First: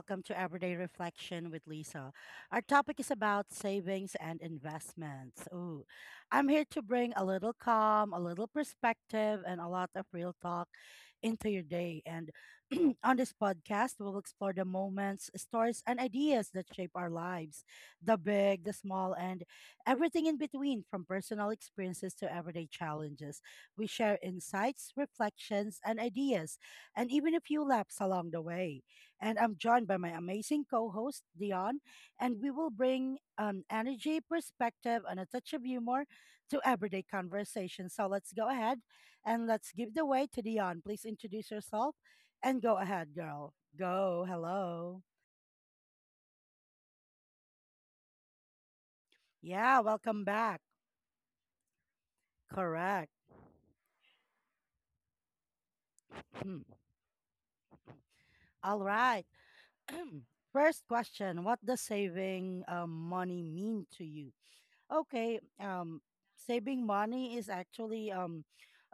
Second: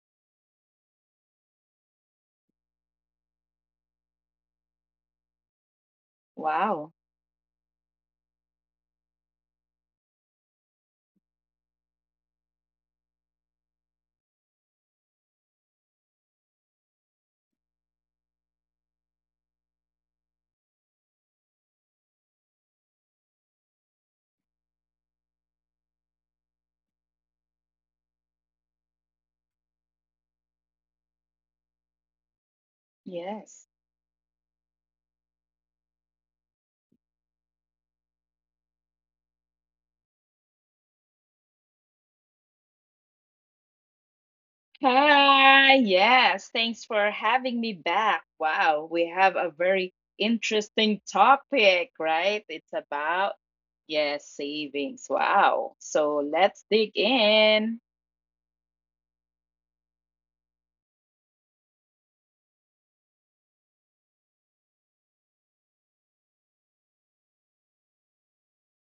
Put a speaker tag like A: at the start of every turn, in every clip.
A: welcome to Everyday Reflection with Lisa. Our topic is about savings and investments. Ooh, I'm here to
B: Wow.
A: bring a little calm, a little perspective, and a lot of real talk into your day. And on this podcast, we'll explore the moments, stories, and ideas that shape our lives, the big, the small, and everything in between, from personal experiences to everyday challenges. We share insights, reflections, and ideas, and even a few laps along the way. And I'm joined by my amazing co host, Dion, and we will bring an
B: Yes.
A: energy, perspective, and a touch of humor to everyday conversation. So let's go ahead and let's give the way to Dion. Please introduce yourself and go ahead, girl. Go. Hello.
B: Hi. Yes. Thanks for having me back. Wow. We have a
A: Yeah,
B: very
A: welcome back.
B: interesting topic, right? It's
A: Correct.
B: about, yes, savings. Wow. So
A: Hmm.
B: let's dig in.
A: All right. First question: What does saving money mean to you? Okay, saving money is actually um,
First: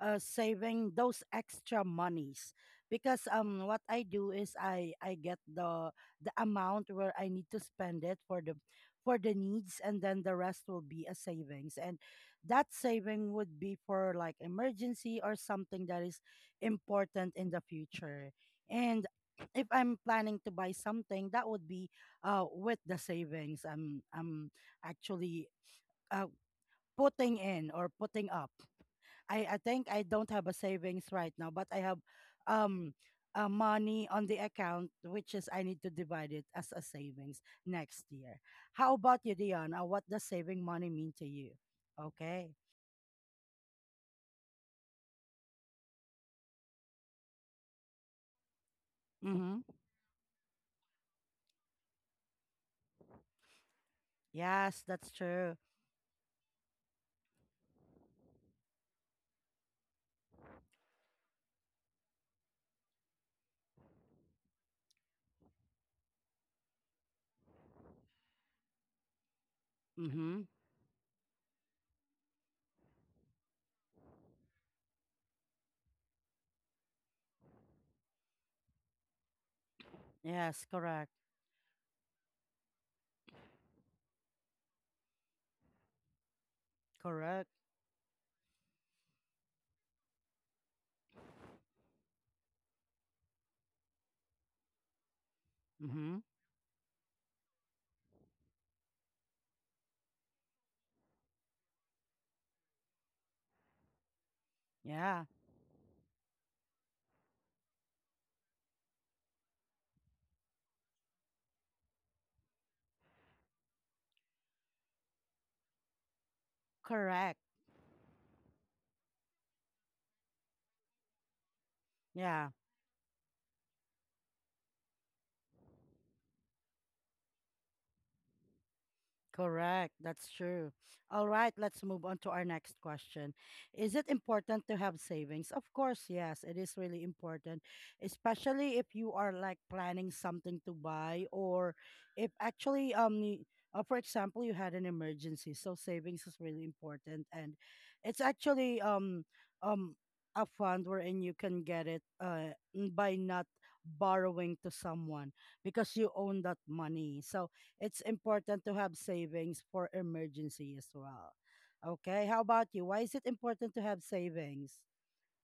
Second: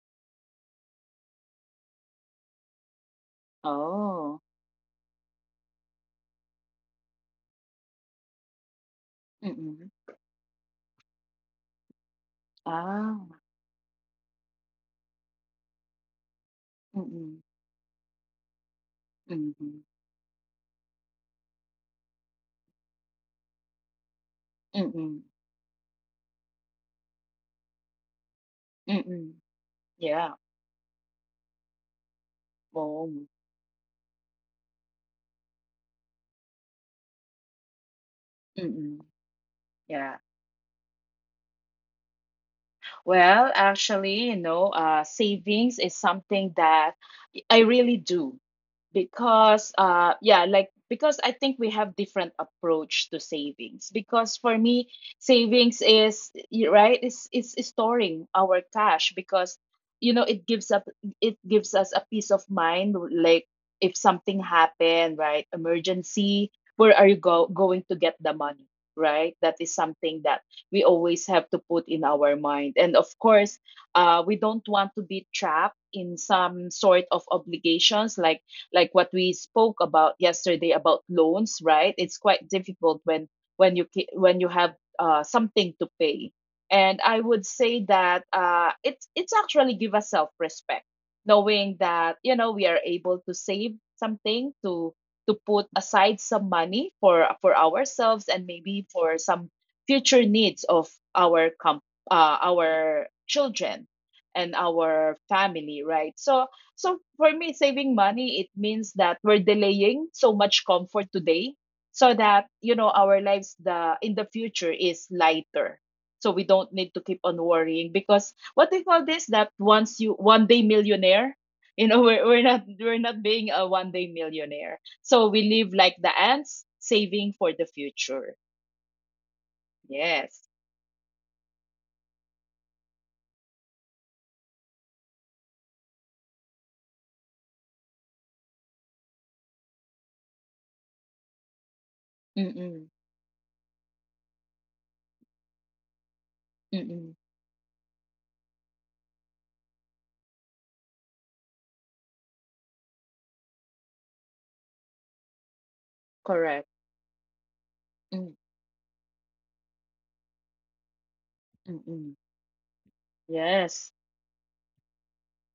A: uh, saving those extra monies because what I do
B: Oh.
A: is I get the amount where I need to spend it for the needs,
B: Mm-mm.
A: and then the rest will be a savings, and that
B: Ah.
A: saving would be for like emergency or something that is important
B: Mm-mm.
A: in the future. And if
B: Mm-mm.
A: I'm planning to buy something, that would be with the savings I'm
B: Mm-mm.
A: actually uh, putting in or putting up.
B: Mm-mm.
A: I think I don't
B: Yeah.
A: have a savings right now, but I have um
B: Oh.
A: money on the account, which is I need to divide it as a savings next year. How
B: Mm-mm.
A: about you, Dion? What does
B: Yeah.
A: saving money mean to you? Okay.
B: Well, actually, savings is something that I really do,
A: Mm-hmm.
B: because yeah like because I think we have different approach to savings. Because for me,
A: Yes, that's true.
B: savings is right, is storing our cash. Because you know it gives up it gives us a peace of mind. Like, if something happened, right, emergency, where are you going to get the money, right? That is something that
A: Mm-hmm.
B: we always have to put in our mind. And of course, we don't want to be trapped in some sort of obligations, like what we spoke about yesterday
A: Yes,
B: about
A: correct.
B: loans, right? It's quite difficult when you have something to pay. And I would
A: Correct.
B: say that it's actually give us self respect, knowing that you know we are able to save something, to put aside
A: Mm-hmm.
B: some money for ourselves and maybe for some future needs of our com- our children and our
A: Yeah,
B: family, right? So for me, saving money, it means that we're delaying so much comfort today so that, you know, our lives, the in the future, is lighter. So we don't need to keep on
A: correct.
B: worrying, because what they call this, that once you one day millionaire, we're, we're not
A: Yeah.
B: we're not being a one day millionaire. So we live like the ants, saving for the future.
A: Correct. That's
B: Yes.
A: true. All right, let's move on to our next question. Is it important to have savings? Of course, yes, it is really important, especially if you are like planning something to buy, or if
B: Mm-mm.
A: actually for example, you had an emergency. So savings is really
B: Mm-mm.
A: important, and it's actually um a fund wherein you can get it by not borrowing to someone because you own
B: Correct.
A: that money. So it's important to have savings for emergency as well.
B: Mm-mm.
A: Okay, how about you? Why is it important
B: Yes.
A: to have savings?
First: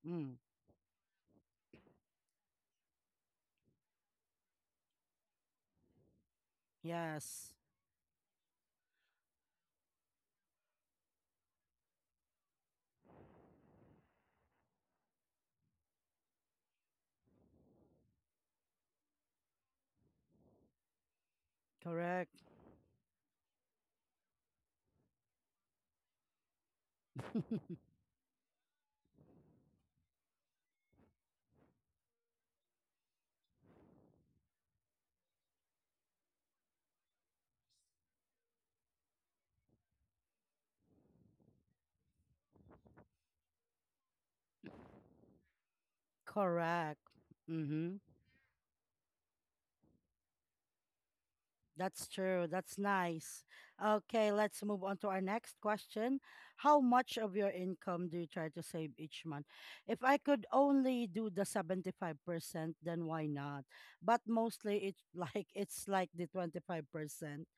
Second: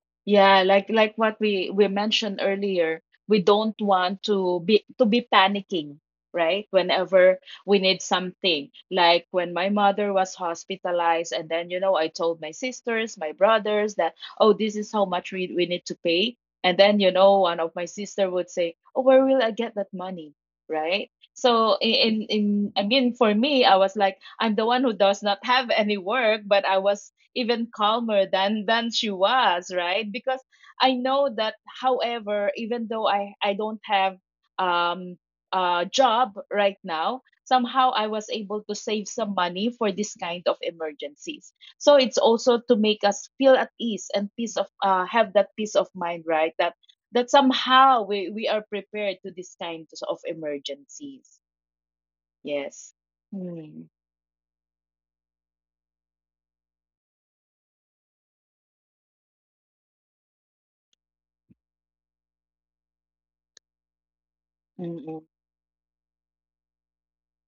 A: Mm,
B: Yeah, like what we mentioned earlier, we don't want to be panicking, right? Whenever
A: yes,
B: we need something. Like when my mother was hospitalized and then I told my sisters, my brothers that, oh, this is how much we need to pay. And then one of my sister would say, "Oh, where will I get that money?" Right? So
A: correct,
B: I mean, for me, I was like, I'm the one who does not have any work, but I was even calmer than she was, right? Because I know that however, even though I don't have um a job right now, somehow I was able to save some money for this kind of emergencies. So it's also to make us feel at ease and peace of, have that peace of mind, right, that
A: correct.
B: that
A: Mm-hmm.
B: somehow we are prepared to this kind of emergencies.
A: That's true. That's
B: Yes.
A: nice.
B: Mm,
A: Okay, let's move on to our next question. How much of your income do you try to save each month? If I could only do the 75%, then why not? But mostly it's
B: mm-mm,
A: like the 25%.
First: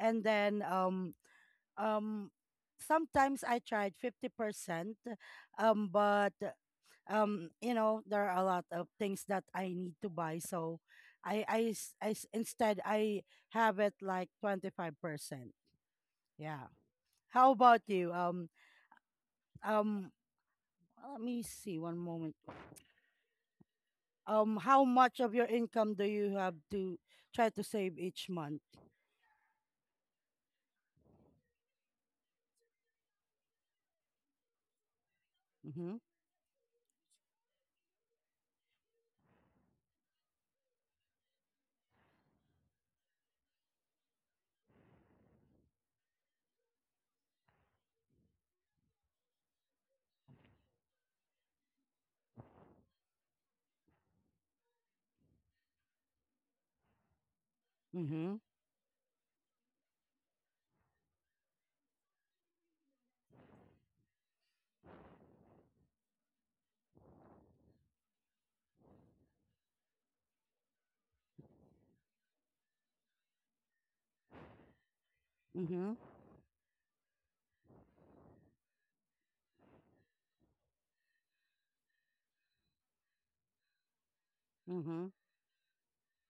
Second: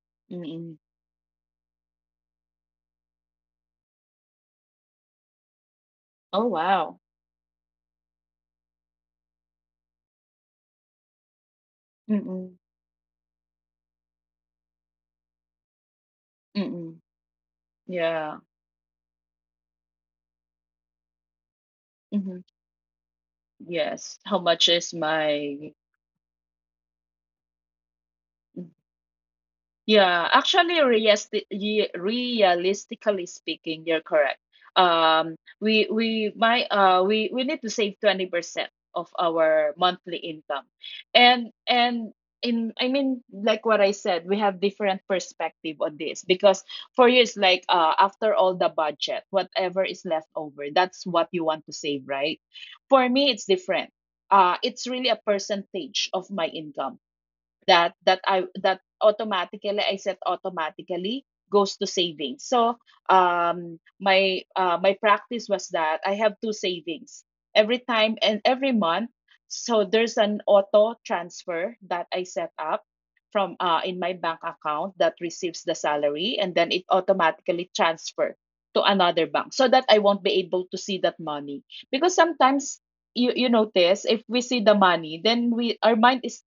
A: And then
B: mm-mm.
A: um sometimes I tried 50%, but
B: Oh, wow.
A: there are a lot of things that I need to buy, so
B: Mm-mm,
A: instead I have it like 25%. Yeah.
B: mm-mm.
A: How about you?
B: Yeah.
A: Um, Let me see one moment.
B: Mhm. Yes. How
A: How
B: much is
A: much of your income
B: my.
A: do you have to try to save each month?
B: Mhm. Yeah, actually, realistically speaking, you're correct.
A: Mm-hmm.
B: We might we need to save 20% of our monthly income. And in I mean, like what I said, we have different perspective on this, because for you it's like, after all the budget, whatever is left over, that's what you want to save, right? For me, it's different. It's really a percentage of my income that that I
A: Mm-hmm.
B: that automatically I set, automatically goes to savings. So my practice was that I have two savings every time and every month. So there's an auto transfer that I set up from in my bank account that receives the
A: Mm-hmm.
B: salary, and then it automatically transfer to another bank so that I won't be able to see that money. Because sometimes, you notice, if we see the money,
A: Mm-hmm.
B: then we, our mind is,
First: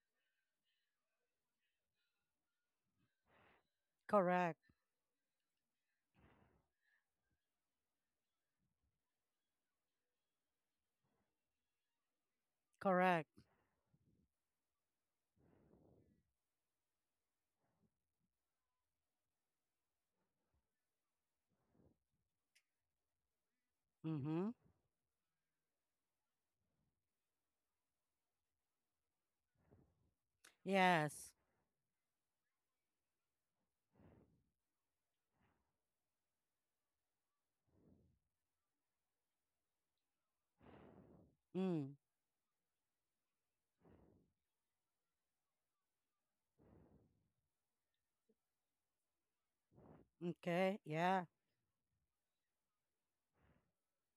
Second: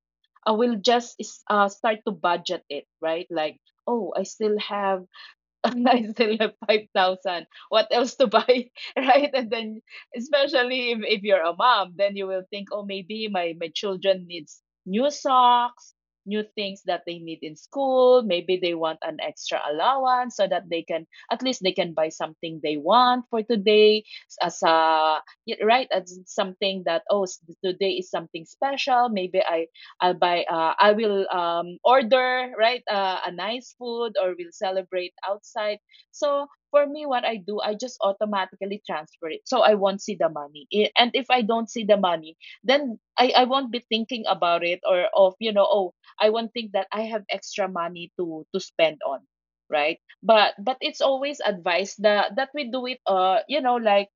B: I will just start to budget it, right? Like, oh,
A: Correct.
B: I still have 5,000. What else to buy? Right? And then, especially if you're a mom, then you will think, oh,
A: Correct.
B: maybe my children needs new socks, new things that they need in school. Maybe they want an extra allowance so that they can at least they can buy something they want for today,
A: Mm-hmm.
B: as a right, as something that, oh, today is something special, maybe I'll buy. I will,
A: Yes.
B: order, right, a nice food, or we'll celebrate outside. So for me, what I do, I just automatically transfer it, so I won't see the money. And if I don't see
A: Mm.
B: the money, then I won't be thinking about it, or of oh, I won't think that I have extra money to spend on, right? But
A: Okay.
B: it's
A: Yeah.
B: always advised that we do it, like,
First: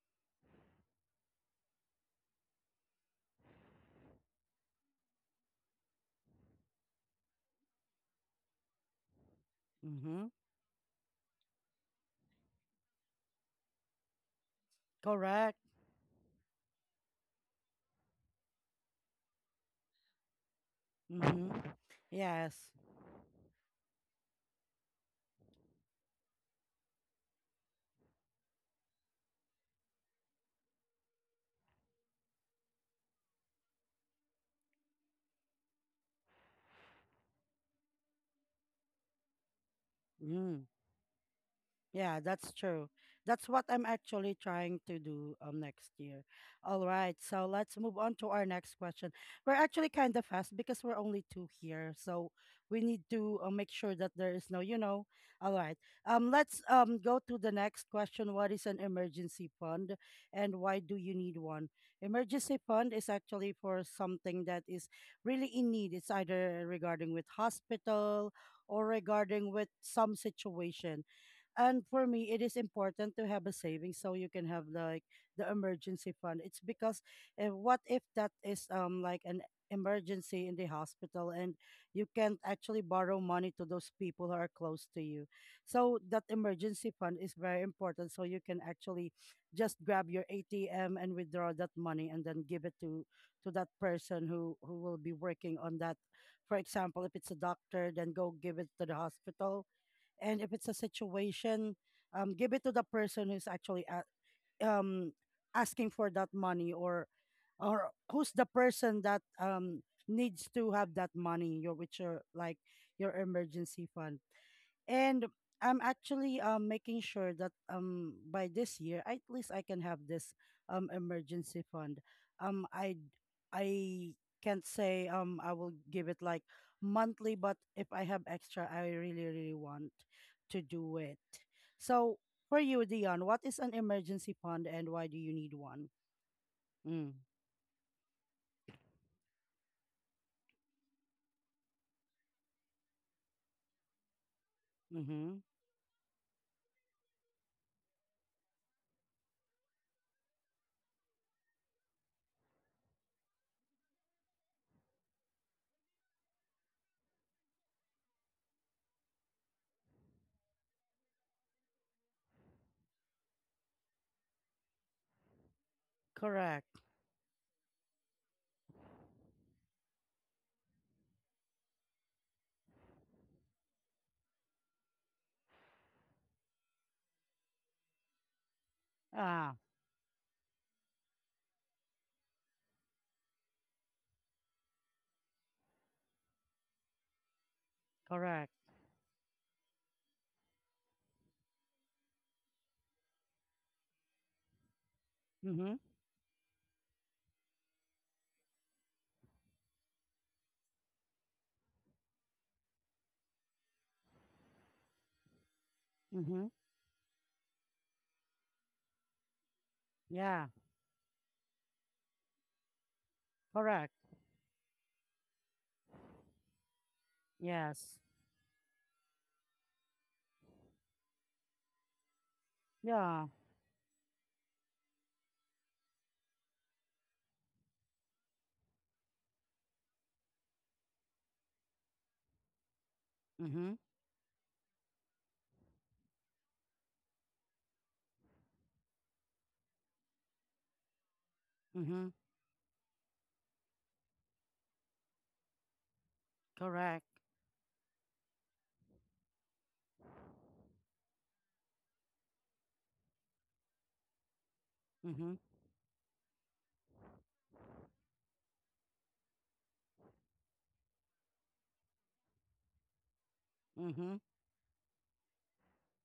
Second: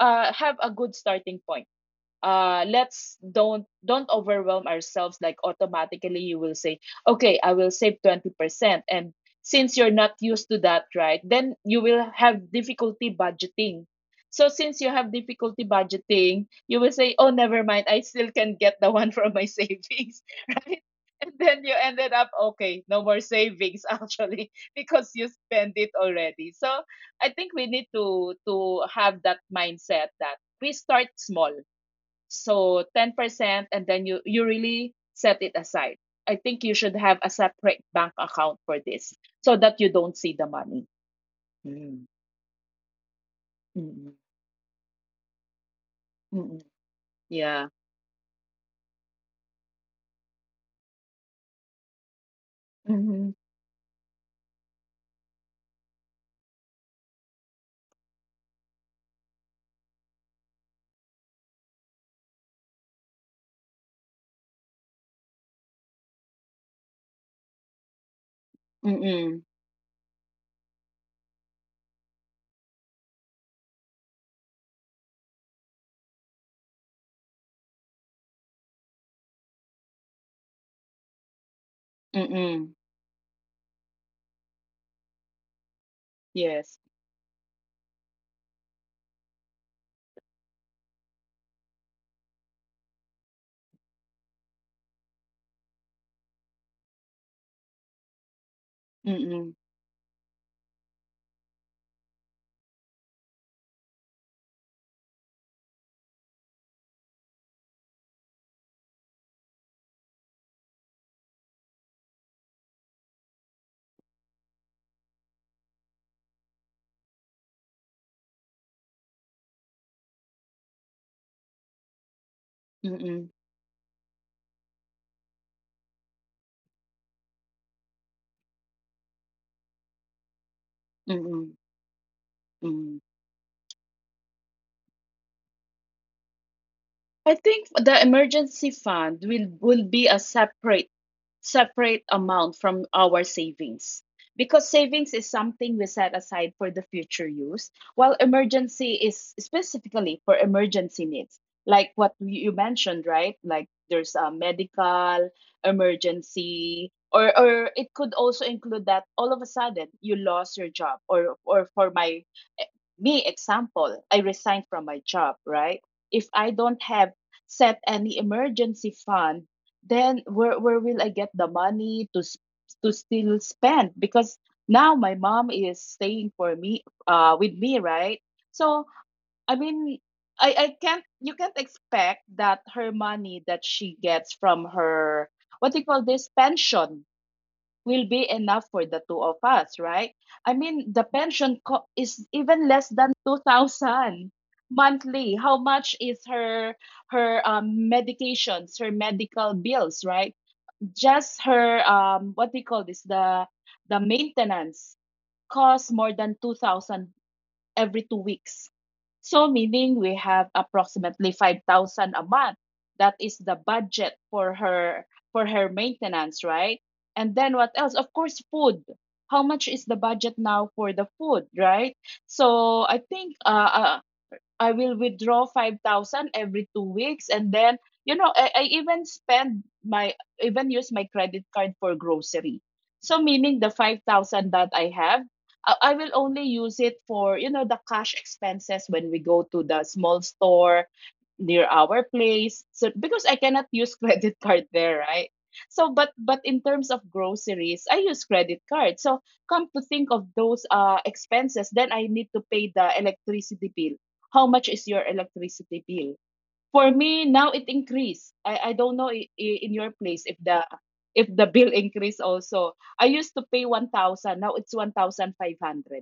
B: have a good starting point. Let's don't overwhelm ourselves, like, automatically you will say, okay, I will save 20%. And since you're not
A: Mm-hmm.
B: used to that, right, then you will have difficulty budgeting. So since you have
A: Correct.
B: difficulty budgeting, you will say, oh, never mind, I still can get the one from my savings, right? And
A: Mm-hmm.
B: then you ended up,
A: Yes.
B: okay, no more savings, actually, because you spend it already. So I think we need to have that mindset that we start small, so 10%, and then you really set it aside. I think you should have a separate bank account for this, so that you don't see the
A: Mm.
B: money. Mm.
A: Yeah, that's true. That's what I'm
B: Mm-mm.
A: actually trying to do next year.
B: Mm-mm.
A: All right, so
B: Yeah.
A: let's move on to our next question. We're actually kind of fast because we're only two here, so we need to
B: Mm.
A: make sure that there is no. All right, let's go to the next question. What is an emergency fund, and why do you need one? Emergency fund is actually for something that is really in need. It's either regarding with hospital or
B: Hmm.
A: regarding
B: Mm-mm.
A: with some situation, and for me, it is important to have a savings so you can have like the emergency fund. It's because, if, what if that is like an emergency in the hospital and you can't actually
B: Mm-mm.
A: borrow money to those people who are close to you. So that emergency
B: Yes.
A: fund is very important so you can actually just grab your ATM and withdraw that money and then give it to that person who will be working on that. For example, if it's a doctor, then go give it to the hospital,
B: Mm-mm.
A: and if it's a situation, give it to the person who's actually a um asking for that money, or who's the person that needs to have that money, your, which are like your emergency fund. And I'm actually making sure that by this year, at least I can have this emergency fund. Um, I
B: Mm-mm.
A: I can't say I will give it like monthly, but if I have extra, I really really want to do it.
B: Mm-mm.
A: So for you,
B: Mm-mm.
A: Dion, what is an emergency fund, and why do you need one? Mm,
B: I think the emergency fund will be a separate amount from our savings, because savings
A: mm-hmm.
B: is something we set aside for the future use, while emergency is specifically for emergency needs, like what you mentioned, right? Like, there's a medical emergency, or it could also include that all of a sudden you lost your job, or for my me example, I resigned from my job, right? If I
A: Correct.
B: don't have set any emergency fund, then where will I get the money to to still spend? Because now my mom is staying for me, with me, right? So
A: Ah,
B: I mean, I can't you can't expect that her money that she gets from her, what do you call this, pension, will be
A: correct.
B: enough for the two of us, right? I mean, the pension is even less than 2000 monthly. How
A: Mm-hmm.
B: much is her, medications, her medical bills, right? Just her, what do you call this? The maintenance costs more than
A: Mm-hmm.
B: 2000 every 2 weeks. So, meaning we
A: Yeah.
B: have approximately 5,000 a month. That is the
A: Correct.
B: budget for her maintenance, right? And then what else?
A: Yes.
B: Of course, food. How much is the budget now for the food, right? So I
A: Yeah.
B: think I will withdraw 5,000 every 2 weeks. And then, I even spend even use my credit card for grocery. So, meaning the
A: Mm-hmm.
B: 5,000 that I have, I will only use it for, the cash expenses when we go to the small store near our
A: Mm-hmm.
B: place. So, because I cannot use credit card there, right? So, but in terms of
A: Correct.
B: groceries, I use credit card. So, come to think of those expenses, then I need to pay the electricity bill. How much is your
A: Mm-hmm.
B: electricity bill? For me, now it increased. I don't know, in your place, if the bill increased also. I used to pay
A: Mm-hmm.
B: 1,000, now it's 1,500.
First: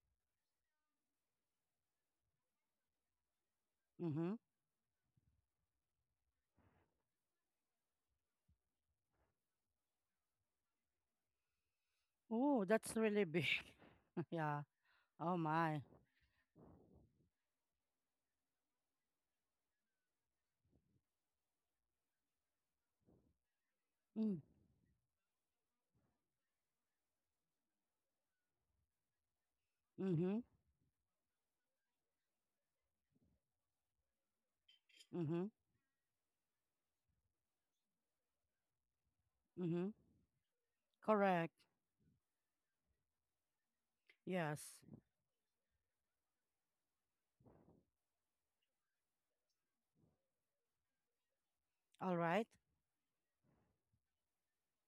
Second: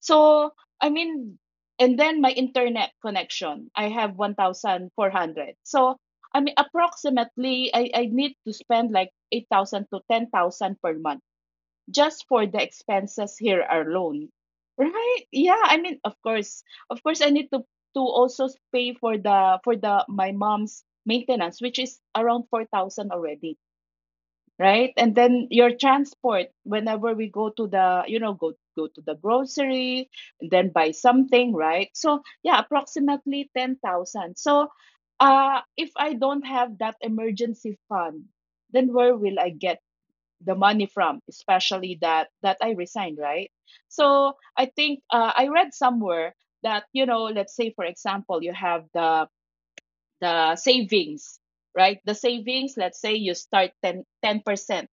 B: So, I mean, and then my internet connection, I have
A: Mm-hmm.
B: 1,400. So, I mean, approximately, I need to spend like 8,000 to 10,000 per month just for the
A: Oh, that's really
B: expenses
A: big.
B: here alone,
A: yeah.
B: right?
A: Oh
B: Yeah, I
A: my.
B: mean, of course, I need to also pay for the, my mom's maintenance, which is around 4,000 already,
A: Mm.
B: right? And then your transport, whenever we go to the, go, to the grocery
A: Mm-hmm.
B: and then buy something, right? So yeah, approximately 10,000. So
A: Mm-hmm.
B: if I don't have that emergency fund, then where will I get
A: Mm-hmm.
B: the money from,
A: Correct.
B: especially that I resigned, right? So
A: Yes.
B: I think, I read somewhere that, let's say for example, you have the savings, right? The
A: All right.
B: savings, let's say you start 10 percent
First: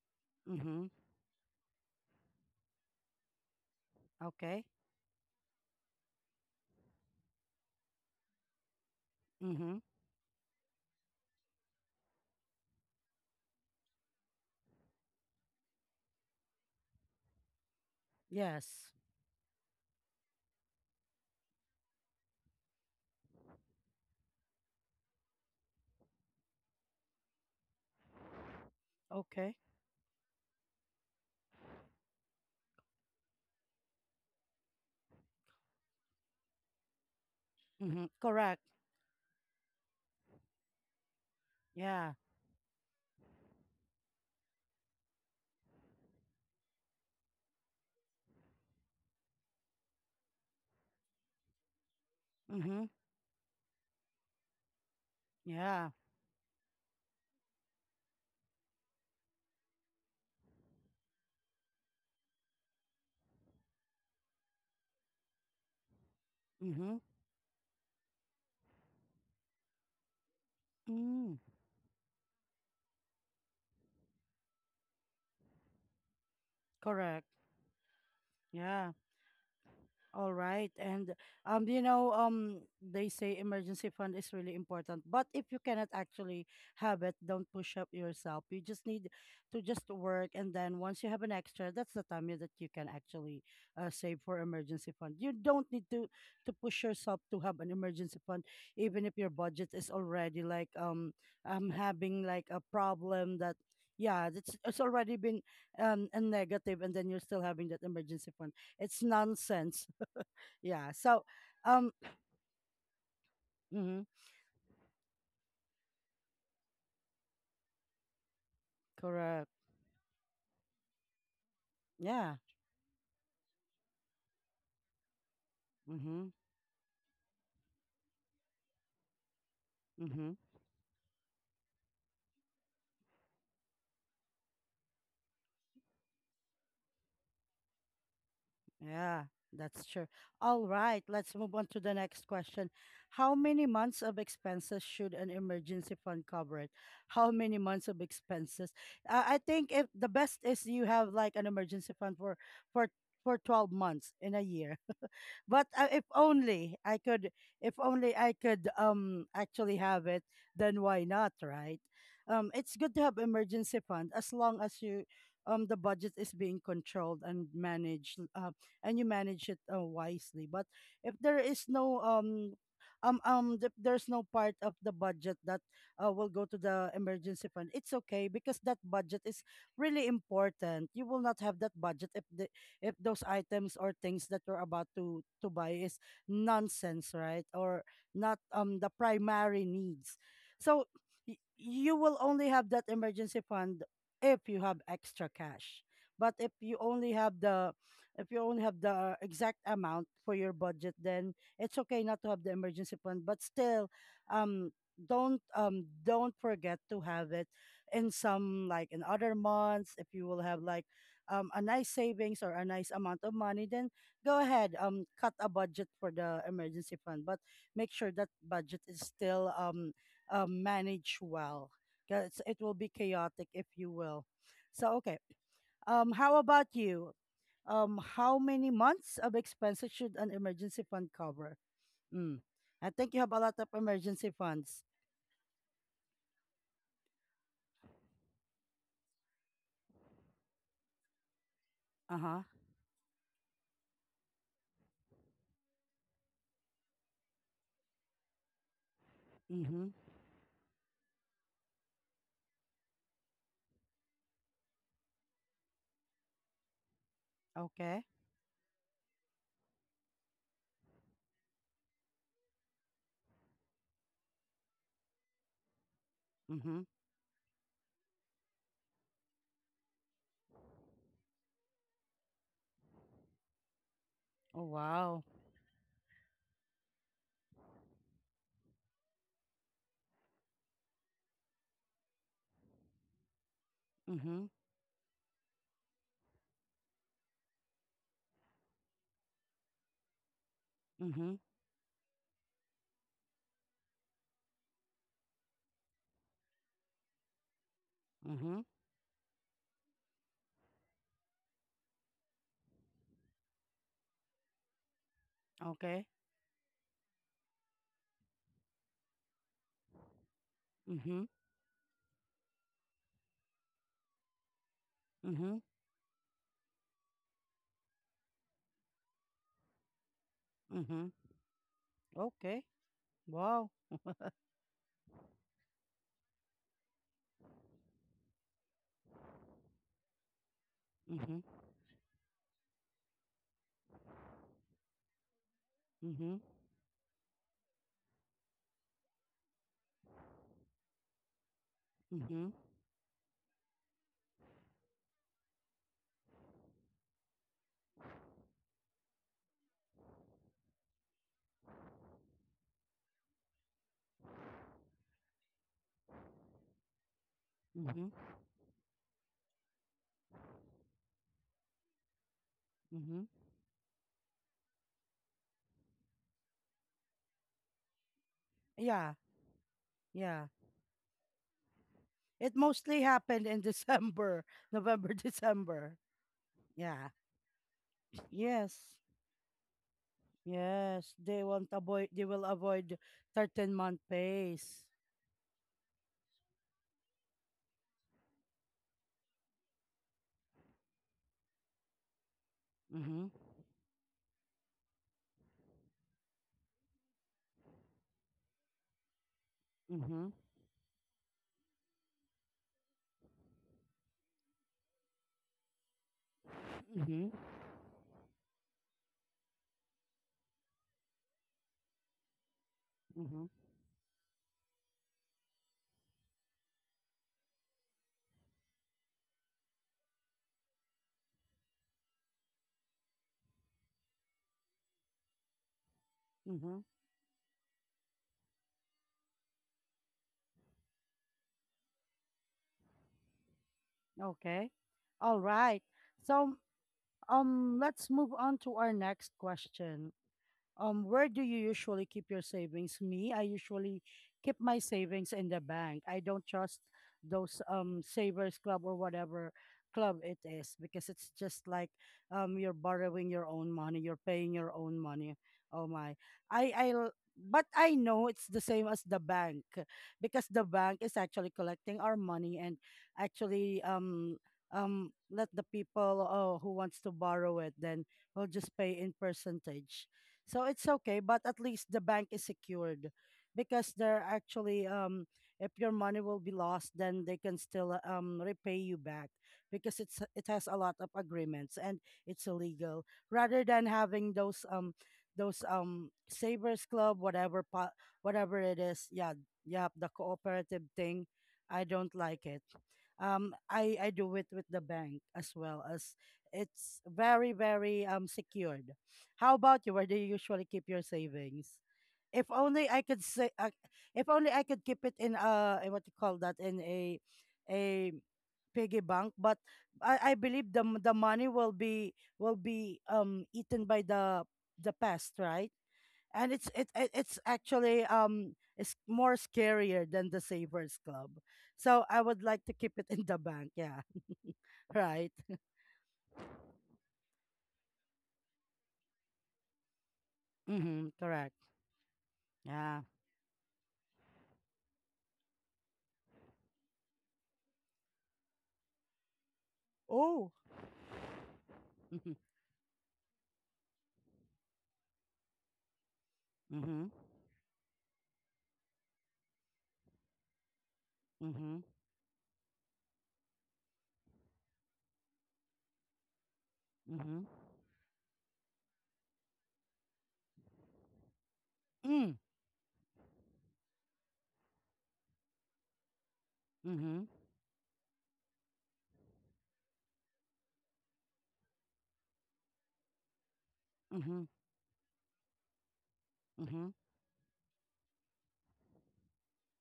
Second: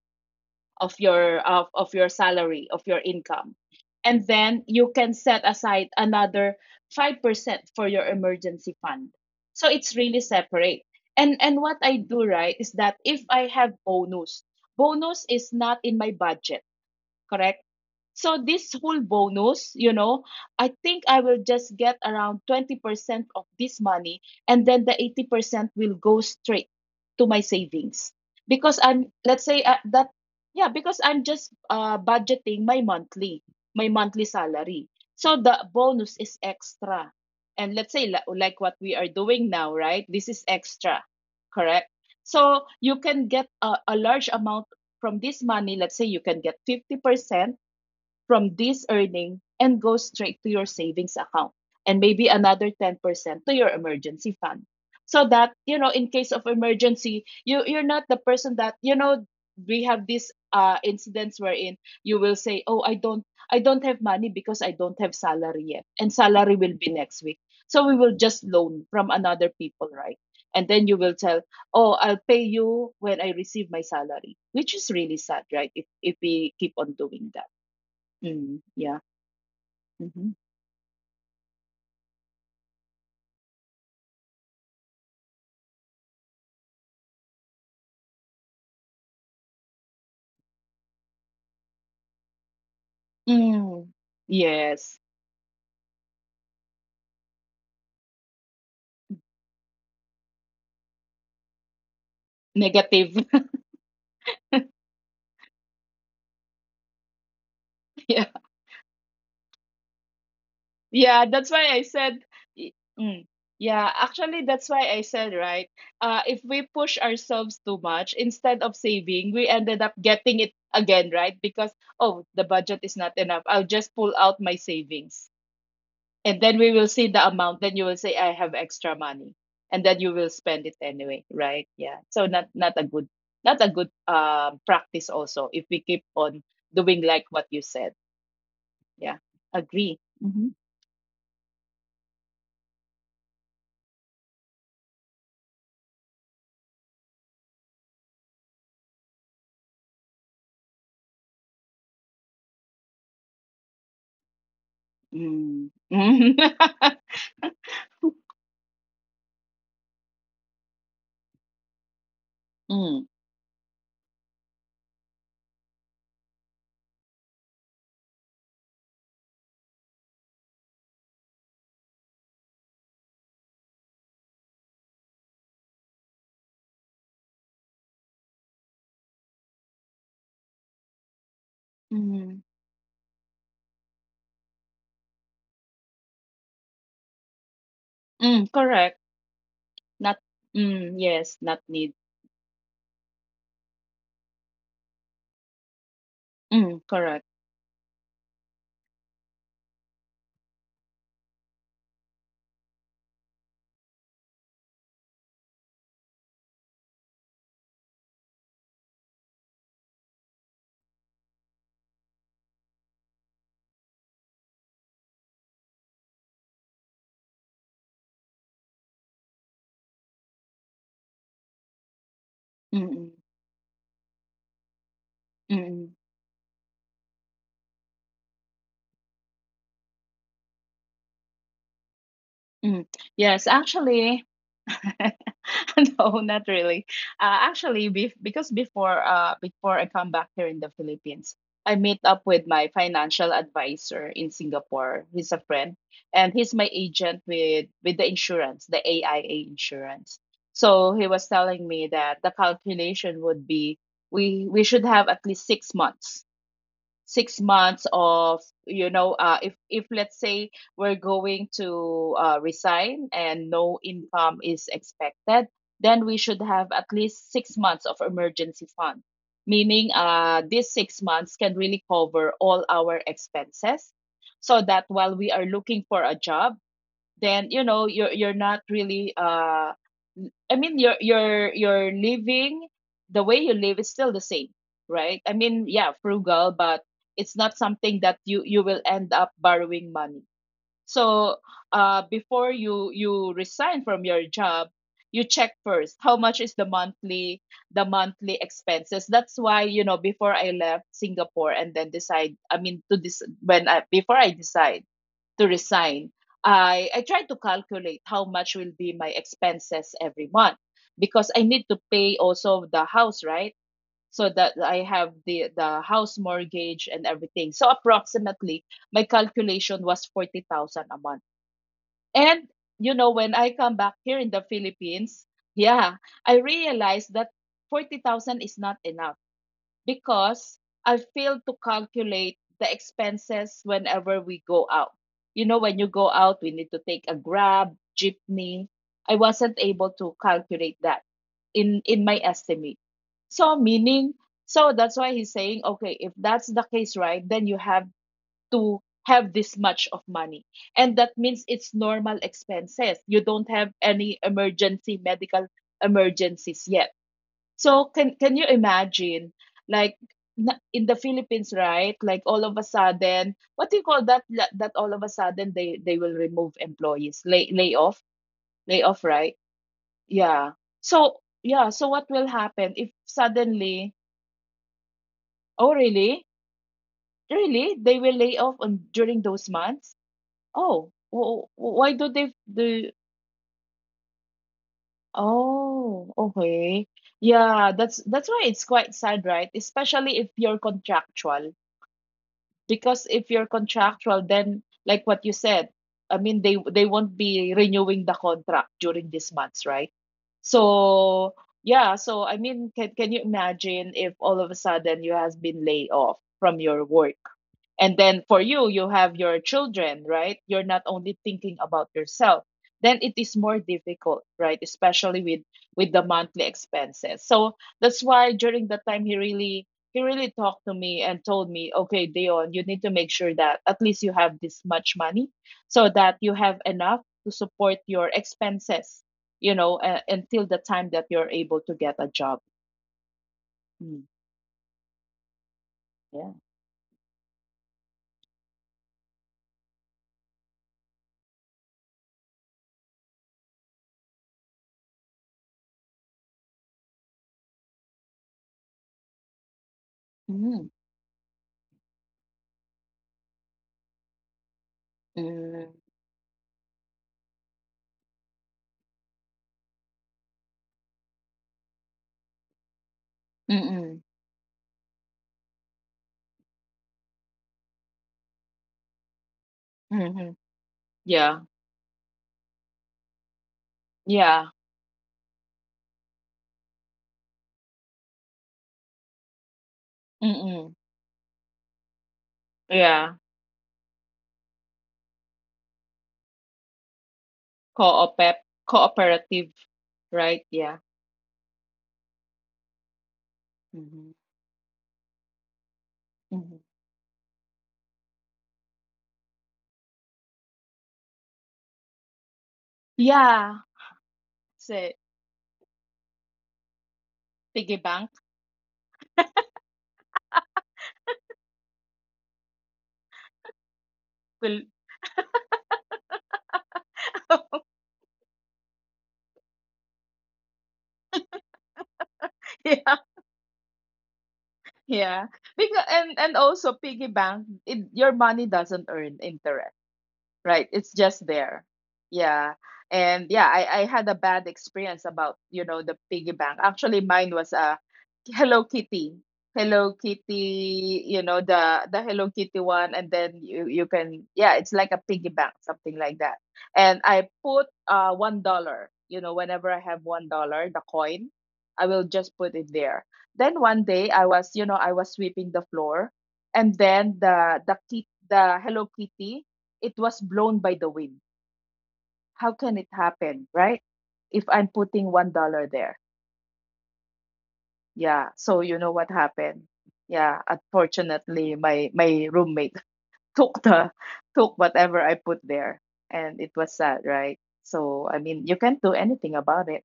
A: Mm-hmm.
B: of your salary, of your income, and then
A: Okay.
B: you can set aside another 5% for your emergency fund. So
A: Mm-hmm.
B: it's really separate. And what I do, right, is that if I have bonus, bonus is not in my budget, correct? So this
A: Yes.
B: whole bonus, I think I will just get around 20% of this money, and then the 80% will go straight to my savings. Because I'm, let's
A: Okay.
B: say, that, yeah, because I'm just budgeting my monthly salary. So the bonus is extra. And let's
A: Mm-hmm.
B: say, like
A: Correct.
B: what we are doing now, right? This is extra. Correct?
A: Yeah.
B: So you can get a large amount from this money. Let's say you can get 50% from this earning and goes straight to your savings account, and maybe another
A: Mm-hmm.
B: 10% to your emergency fund, so that you
A: Yeah.
B: know in case of emergency you're not the person that, you know, we have these incidents wherein you will say, oh, I don't have money because I don't have salary yet, and salary will be
A: Mm-hmm.
B: next week. So we will just loan from another people, right? And then you will
A: Mm.
B: tell, oh, I'll pay you when I receive my salary, which is really sad, right? If we keep on
A: Correct.
B: doing that. Mm,
A: Yeah.
B: yeah.
A: All
B: Mhm.
A: right. And they say emergency fund is really important, but if you cannot actually have it, don't push up yourself. You just need to just work, and then once you have an extra, that's the time that you can actually
B: Mm,
A: save for emergency
B: yes.
A: fund. You don't need to push yourself to have an emergency fund even if your budget is already like having like a problem
B: Negative.
A: that, yeah, it's already been a negative, and then you're still having that emergency
B: Yeah.
A: fund. It's nonsense, yeah. So,
B: Yeah, that's why
A: um,
B: I said y- mm, yeah,
A: mhm,
B: actually that's why I said, right? If we push ourselves too much instead of saving,
A: correct.
B: we ended up getting it again, right? Because oh,
A: Yeah.
B: the budget is not enough. I'll just pull out my savings.
A: Mm-hmm.
B: And then we will see the amount, then you will say, I have extra money, and then you
A: Mm-hmm.
B: will spend it anyway, right? Yeah. So not a good, not a good practice also if we keep on doing like what you said.
A: Yeah,
B: Yeah,
A: that's
B: agree.
A: true.
B: Mm-hmm.
A: All right, let's move on to the next question. How many months of expenses should an emergency fund cover it? How many months of expenses? I think if the best is you have like an emergency fund for for 12 months in a year. But
B: Mm.
A: if only I could, if only I could actually have it, then why not, right? It's good to
B: Mm.
A: have emergency fund as long as you the budget is being controlled and managed, and you manage it wisely. But if there is no there's no part of the budget that will go to the emergency fund. It's okay because that budget is really important. You will not have that budget if
B: Mm.
A: if those items or things that you're about to buy is nonsense, right? Or not
B: Mm.
A: the
B: Correct.
A: primary needs.
B: Not,
A: So
B: mm, yes, not
A: you
B: need.
A: will only have that emergency fund if you have extra cash. But if you
B: Mm,
A: only
B: correct.
A: have the if you only have the exact amount for your budget, then it's okay not to have the emergency fund, but still um don't forget to have it in some, like in other months, if you will have like a nice savings or a nice amount of money, then go ahead, cut a budget for the emergency fund, but make sure that budget is still managed well, because it will be
B: Mm-mm.
A: chaotic if you will. So okay,
B: Mm-mm. Mm.
A: how about you? How many months of expenses should an emergency fund cover? Mm. I
B: Mm.
A: think you have a
B: Yes,
A: lot of
B: actually.
A: emergency funds.
B: No, not really. Actually, bef because before before I come back here in the Philippines, I meet
A: Uh
B: up
A: huh.
B: with my financial advisor in Singapore. He's a friend, and he's my agent with the insurance, the AIA
A: Mhm.
B: insurance. So he was telling me that the calculation would be we should have at least 6 months, 6 months
A: Okay.
B: of, you know, if let's say we're going to resign and no income is expected, then we should have
A: Mhm.
B: at least 6 months of emergency fund, meaning these 6 months can really cover all our expenses so
A: Oh
B: that while
A: wow.
B: we are looking for a job, then you know you're not really I mean you're living, the way you live is still the
A: Mhm.
B: same, right? I mean, yeah, frugal, but it's not something that you will end up borrowing money.
A: Mhm.
B: So, before you resign from your job, you check first how much is the monthly, the monthly
A: Mhm.
B: expenses. That's why, you know, before I left Singapore and then decide, I mean, to this when I before I decide to
A: Okay.
B: resign, I tried to calculate how much will be my expenses every month,
A: Mhm.
B: because I need to pay also the house, right? So that I have
A: Mm-hmm.
B: the house mortgage and everything. So approximately my calculation was 40,000 a
A: Mm-hmm.
B: month. And
A: Okay.
B: you know, when I
A: Wow.
B: come back here in the Philippines, yeah, I realized that 40,000 is not enough because I
A: Mm-hmm.
B: failed to calculate the expenses whenever we go out. You know, when you go
A: Mm-hmm.
B: out, we need to take a grab, jeepney. I wasn't able to calculate that in my
A: Mm-hmm.
B: estimate. So meaning, so that's why he's saying, okay, if that's the case, right, then you have to have this much of money. And that means it's normal expenses. You don't have any emergency medical emergencies yet. So
A: Mm-hmm.
B: can you imagine like in the Philippines, right? Like all of a
A: Mm-hmm.
B: sudden, what do you call that? That all of a sudden they will remove employees, lay off,
A: Yeah.
B: right?
A: Yeah.
B: Yeah. So yeah. So what will
A: It
B: happen if
A: mostly happened in
B: suddenly?
A: December, November,
B: Oh
A: December.
B: really?
A: Yeah.
B: Really? They will lay off
A: Yes.
B: on during those months? Oh,
A: Yes. They won't
B: why do
A: avoid. They
B: they
A: will
B: do?
A: avoid 13th month pays.
B: Oh, okay. Yeah, that's why it's quite sad, right? Especially if you're contractual, because
A: Mm-hmm.
B: if you're contractual then like what you said, I mean they won't be renewing the contract during these months, right?
A: Mm-hmm.
B: So yeah. So I mean, can you imagine if all of a sudden you has been laid off from your work,
A: Mm-hmm.
B: and then for you, you have your children, right? You're not only thinking about yourself. Then it is
A: Mm-hmm.
B: more difficult, right? Especially with the monthly expenses. So that's why during that time he really talked to me and told me, okay, Dion, you need to make sure that at least you have this much money so that you have
A: Mm-hmm.
B: enough to support your expenses, you know, until the time that you're able to get a job. Mm,
A: Okay. All right.
B: yeah.
A: So let's move on to our next question. Where do you usually keep your savings? Me, I usually keep my savings in the bank. I don't trust those savers club or whatever club it is
B: Mm-hmm.
A: because it's just like you're borrowing your own money, you're paying your own money. Oh
B: Mm-hmm.
A: my. But I know it's the same as the bank because the bank is actually collecting our money and actually let the people who wants to borrow it, then will just pay in percentage,
B: Mm-hmm.
A: so it's okay, but
B: Yeah.
A: at least the bank is secured because they're
B: Yeah.
A: actually, if your money will be lost, then they can still repay you back because it has a
B: Mm.
A: lot of agreements, and it's illegal,
B: Yeah.
A: rather than having those savers club,
B: Coope
A: whatever it is, yeah,
B: Cooperative,
A: yeah, the
B: right?
A: cooperative
B: Yeah.
A: thing. I don't like it. I
B: Mhm.
A: do it with the bank as well. As
B: Mhm.
A: it's very very secured. How about you? Where do you usually keep your savings? If only I could say,
B: Yeah.
A: if only I could keep
B: Say
A: it in a, what you call that, in a
B: piggy
A: a
B: bank
A: piggy bank. But I believe the money will be eaten by the
B: will
A: the pest, right? And it's actually it's more scarier than the Savers Club. So I would like to keep
B: Yeah.
A: it in the bank. Yeah,
B: Yeah.
A: right.
B: Because and also piggy bank, it, your money doesn't earn interest. Right. It's
A: Mm-hmm,
B: just
A: correct.
B: there. Yeah.
A: Yeah.
B: And yeah, I had a bad experience about, you know, the piggy bank. Actually, mine was a Hello Kitty. Hello
A: Oh.
B: Kitty, you know, the Hello Kitty one, and then you can yeah, it's like a piggy bank, something like that. And
A: Mm-hmm.
B: I put $1, you know, whenever I have $1, the coin,
A: Mm-hmm.
B: I will just put it there. Then one day I was, you know, I was sweeping the floor, and then
A: Mm-hmm.
B: the Hello Kitty, it was blown by the wind.
A: Mm.
B: How can it happen, right? If I'm putting $1 there.
A: Mm-hmm.
B: Yeah. So you know what happened? Yeah. Unfortunately, my roommate took the
A: Mm-hmm.
B: took whatever I put there, and it was
A: Mm-hmm.
B: sad, right? So I mean, you can't do anything about it.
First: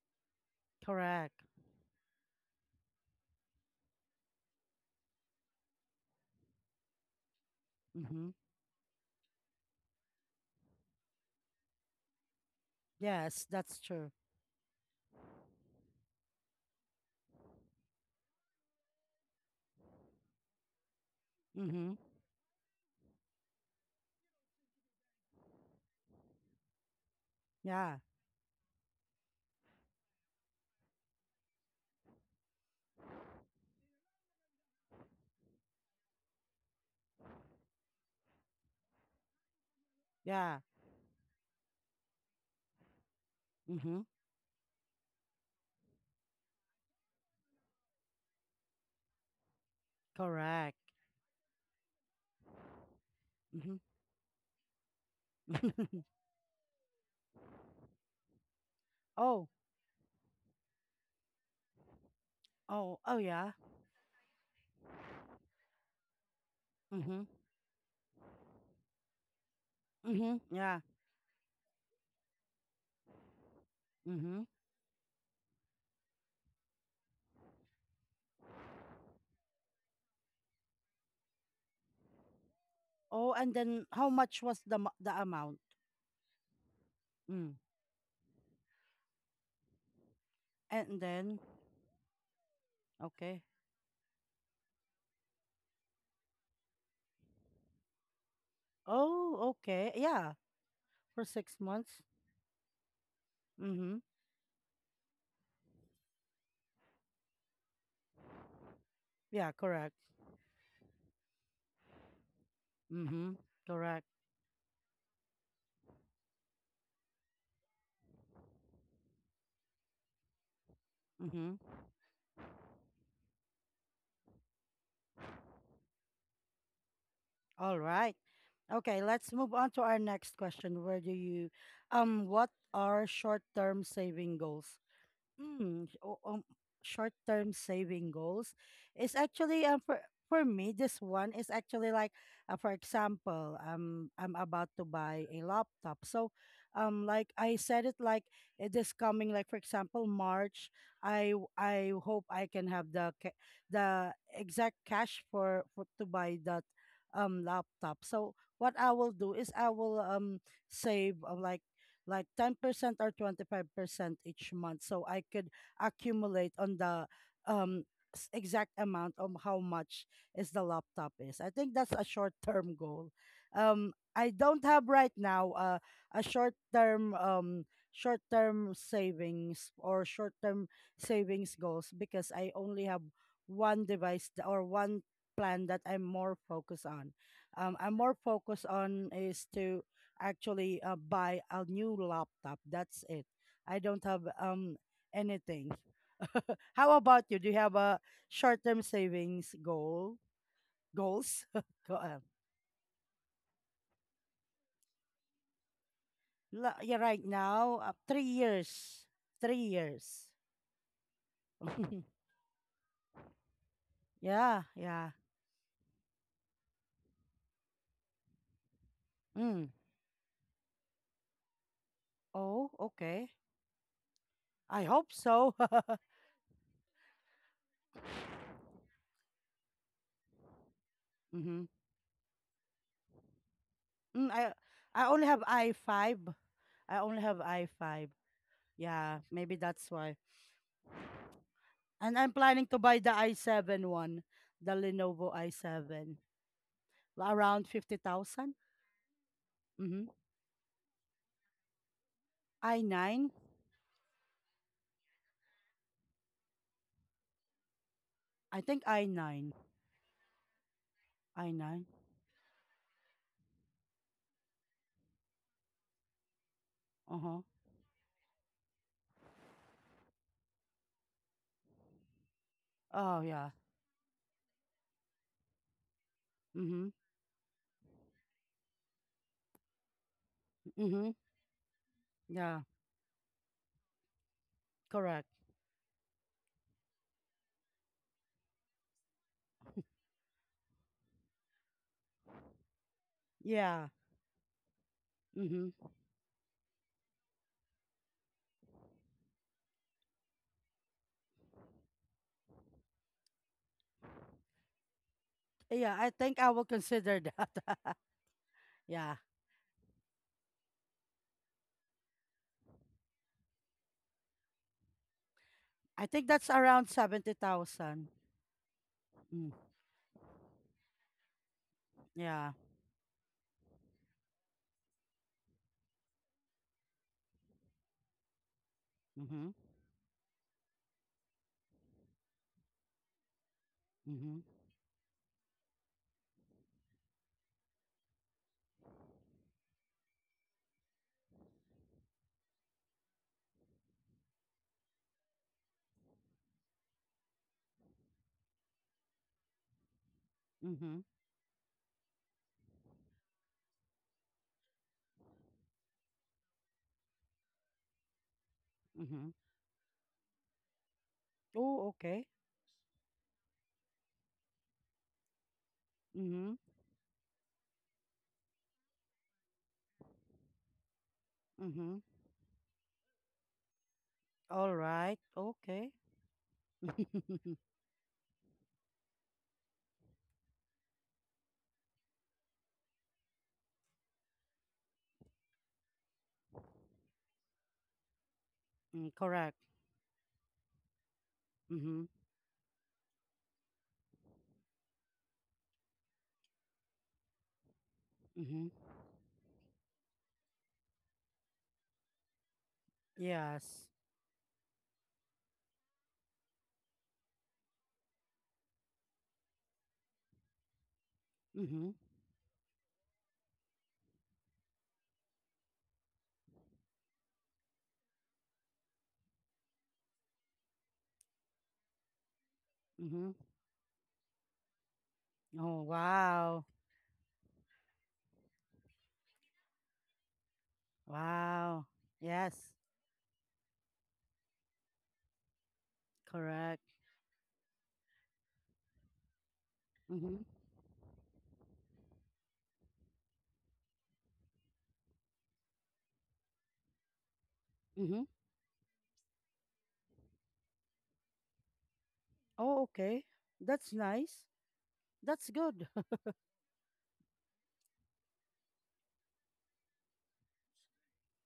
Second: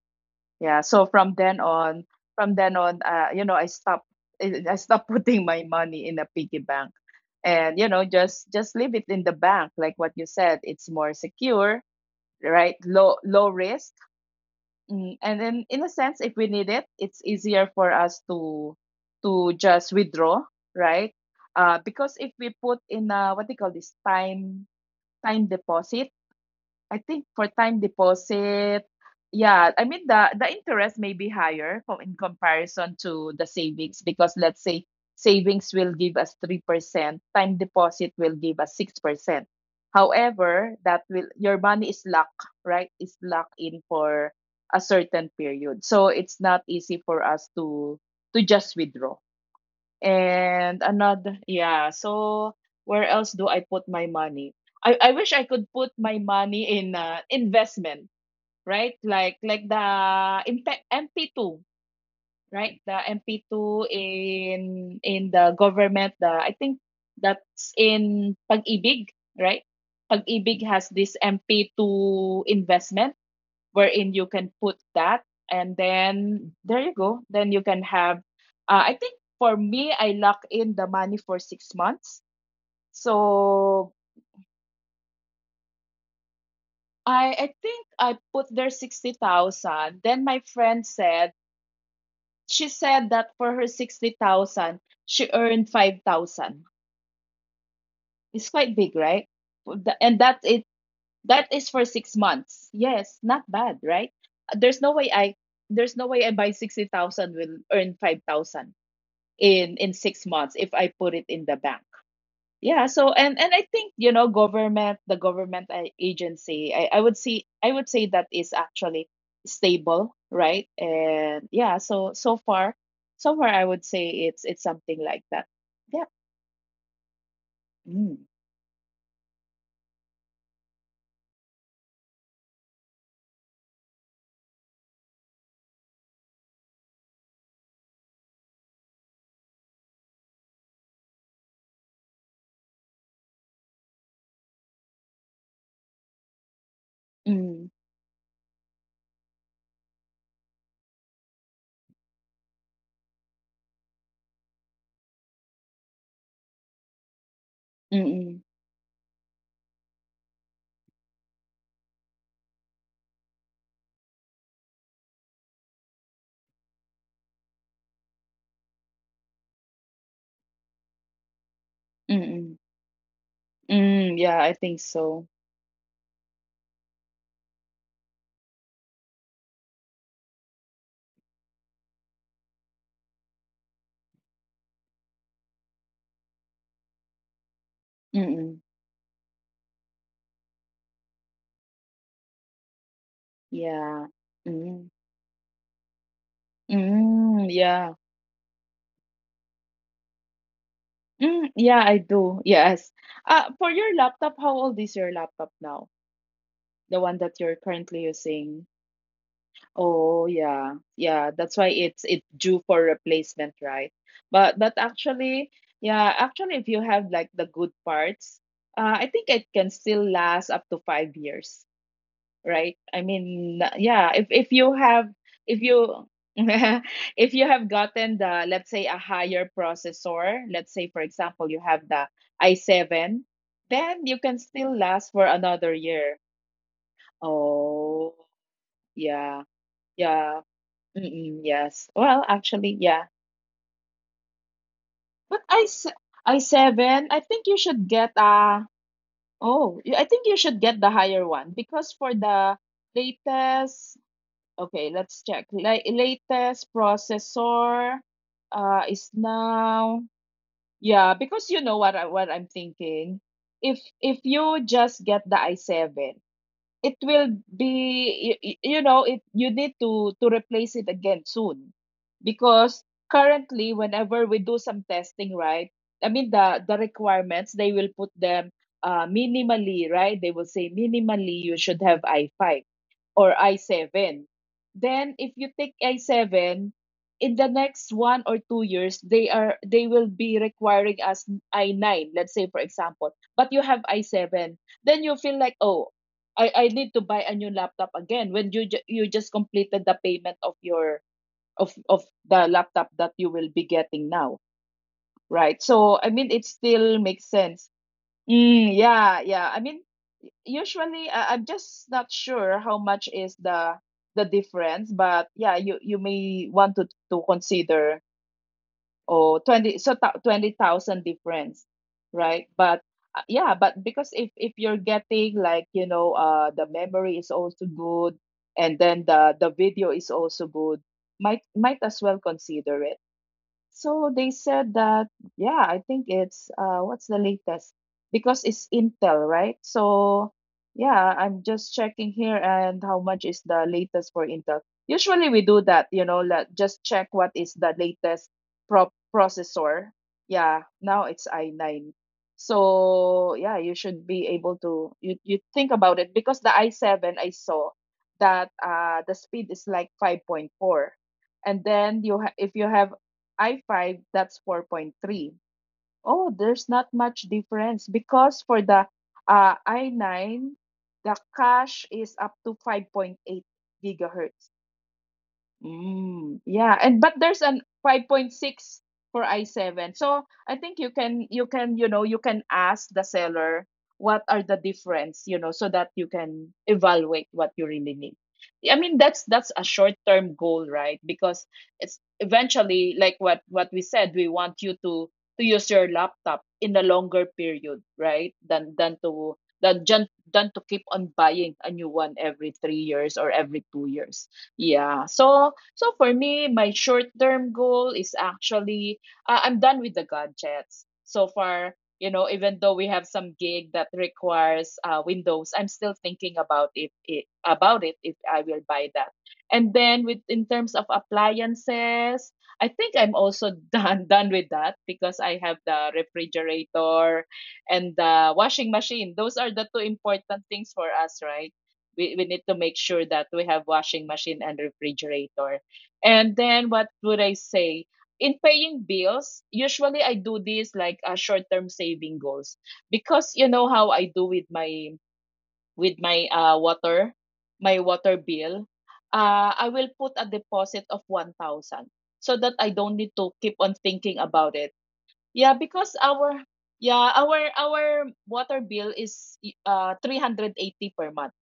B: Yeah. So
A: Correct.
B: from then on, you know, I stopped putting my money in a piggy bank, and you know,
A: Mm-hmm.
B: just leave it in the bank like what you said, it's more secure, right?
A: Yes,
B: Low
A: that's
B: risk.
A: true.
B: Mm. And then in a sense, if we need it, it's easier for us to just withdraw, right?
A: Mm-hmm.
B: Because if we put in a, what they call this time deposit, I think for time
A: Yeah.
B: deposit, yeah, I mean the interest may be higher in comparison to the savings, because let's say savings will give us 3%, time deposit will give us 6%.
A: Yeah.
B: However, that will your money is locked, right? It's locked in
A: Mm-hmm.
B: for a certain period. So it's not easy for us to just withdraw. And
A: Correct.
B: another, yeah. So where else do I put my money? I wish I could
A: Mm-hmm.
B: put my money in investment, right? Like
A: Oh.
B: the MP2, right?
A: Oh.
B: The
A: Oh yeah.
B: MP2 in in the government. The I think
A: Mm-hmm.
B: that's in Pag-ibig, right?
A: Mm-hmm.
B: Pag-ibig
A: Yeah.
B: has this MP2 investment wherein you
A: Mm-hmm.
B: can put that, and then there you go, then you can have I think for me I lock in the money for 6 months.
A: Oh, and then
B: So
A: how much was the amount?
B: i
A: Mm.
B: i think I put there 60,000, then my friend
A: And then
B: said, she said
A: okay.
B: that for her 60,000 she earned 5,000. It's quite big, right?
A: Oh,
B: For
A: okay.
B: the- and
A: Yeah.
B: that it,
A: For six
B: that is for
A: months.
B: 6 months. Yes, not bad,
A: Mm-hmm.
B: right? There's no way I buy 60,000 will earn 5,000
A: Yeah,
B: in
A: correct.
B: 6 months if I put it in the bank. Yeah, so
A: Mm-hmm.
B: and I
A: Correct.
B: think, you know, government, the government agency, I would see I would say that is actually stable, right?
A: Mm-hmm.
B: And yeah, so so far I would say it's something like that. Yeah.
A: All right.
B: Mm.
A: Okay, let's move on to our next question. Where do you, what are short-term saving goals? Mm, o- um, Short-term saving goals is actually for me this one is actually like, for example, I'm about to buy a laptop, so like I
B: Mm.
A: said, it like, this coming, like, for example, March, I hope I can have the the exact cash for to buy that laptop. So
B: Mm.
A: what I will do is, I will save, like 10% or 25% each month, so I could accumulate on the um exact amount of how much is the laptop is. I think that's a short
B: Mm.
A: term goal. I
B: Mm. Yeah, I
A: don't have
B: think
A: right
B: so.
A: now, a short term short term savings or short term savings goals, because I only have one device, or one plan that I'm more focused on. I'm more focused
B: Mm.
A: on is to actually, buy a new laptop. That's it. I don't
B: Yeah.
A: have
B: Mm.
A: anything. How about you? Do
B: Mm.
A: you have a
B: Yeah.
A: short-term savings goal? Goals?
B: Mm. Yeah,
A: Go
B: I
A: on.
B: do. Yes. For your laptop, how old is your laptop now?
A: Yeah,
B: The
A: right
B: one that you're
A: now,
B: currently
A: three
B: using.
A: years. 3 years.
B: Oh yeah, yeah. That's why it's due for replacement, right?
A: Yeah,
B: But
A: yeah.
B: actually, yeah, actually, if you have like the good parts, I think it
A: Mm.
B: can still last up to 5 years,
A: Oh,
B: right? I
A: okay.
B: mean, yeah, if you
A: I hope
B: have,
A: so.
B: if you if you have gotten the, let's say, a higher processor. Let's say for example
A: Mm-hmm.
B: you have the i7, then you
A: Mm,
B: can
A: I
B: still
A: I
B: last
A: only
B: for
A: have
B: another
A: i5.
B: year.
A: I only have i5.
B: Oh.
A: Yeah,
B: Yeah,
A: maybe that's why.
B: yeah, mm-mm, yes.
A: And
B: Well,
A: I'm planning to
B: actually,
A: buy
B: yeah.
A: the i7 one, the Lenovo
B: But
A: i7,
B: I seven. I think you
A: around
B: should get
A: 50,000.
B: uh oh.
A: Mm-hmm.
B: I think you should get the higher one because for the
A: i9,
B: latest. Okay, let's check. Like latest processor,
A: I think
B: is
A: i9,
B: now yeah. Because you
A: i9.
B: know what I, what I'm thinking. If you just get the i7, it
A: Uh-huh.
B: will be you, you know it you need to replace it again soon because
A: Oh yeah.
B: currently whenever we do some testing, right? The
A: Mm-hmm.
B: requirements, they will put them minimally, right? They will say
A: Mm-hmm.
B: minimally you should have
A: Yeah,
B: i5 or i7. Then
A: correct.
B: if you take i7, in the next 1 or 2 years, they will be requiring us i9, let's say for example, but you
A: Yeah.
B: have i7, then you feel like,
A: Mm-hmm.
B: oh, I need to buy a new laptop again when you you just completed the payment of your of the laptop that you will be getting now, right?
A: Yeah,
B: So
A: I
B: I mean,
A: think I
B: it
A: will
B: still
A: consider
B: makes sense.
A: that. Yeah.
B: Yeah, yeah. I mean, usually I'm just not sure how much is the difference, but yeah, you
A: I think that's
B: may want
A: around
B: to consider,
A: 70,000.
B: or
A: Mm.
B: 20, 20,000 difference, right?
A: Yeah.
B: But yeah, but because if you're getting like, the memory is also good and then the
A: Mm-hmm.
B: the video is also good, might as well consider. So they
A: Mm-hmm.
B: said that, yeah, I think it's what's the latest? Because it's Intel, right? So yeah, I'm just checking here and how much is the latest for Intel. Usually we do that, you know, like just check what is the latest processor. Yeah,
A: Mm-hmm.
B: now it's i9. So yeah, you should be able to you think about it, because the i7, I saw that the
A: Mm-hmm.
B: speed is like 5.4, and
A: Oh,
B: then
A: okay.
B: if you have i5, that's 4.3. Oh,
A: Mm-hmm.
B: there's not much difference, because for the i9, the cache
A: Mm-hmm.
B: is up to 5.8 gigahertz.
A: All right. Okay.
B: Mm, yeah, and but there's an 5.6 for i7. So I think you can you know, you can ask the seller what are the difference, you know, so that you can evaluate what you really need. I mean,
A: Mm,
B: that's
A: correct.
B: a short-term goal, right? Because it's
A: Mhm,
B: eventually like what we said, we want you to use your laptop in a longer period, right?
A: mhm.
B: Than than to keep on buying a new one every 3 years or
A: Yes.
B: every 2 years. Yeah. So so for me, my short term goal is actually I'm done with the gadgets so far.
A: Mhm,
B: You know, even though we have some gig that requires Windows, I'm still thinking about it, if I will buy that. And then with in terms of appliances, I think I'm
A: mhm.
B: also done with that, because I have
A: Oh,
B: the
A: wow.
B: refrigerator and the washing machine. Those are the two important things for us, right?
A: Wow.
B: We need
A: Yes,
B: to make sure that we have washing machine and refrigerator. And then
A: correct.
B: what would I say, in paying bills, usually I
A: Mhm,
B: do this like a short term saving goals, because you know how I do with my water, my water
A: mhm.
B: bill. I will put a deposit of 1,000, so that I
A: Oh,
B: don't need
A: okay.
B: to keep on
A: That's
B: thinking
A: nice.
B: about it.
A: That's
B: Yeah,
A: good.
B: because our yeah, our water bill is 380 per month.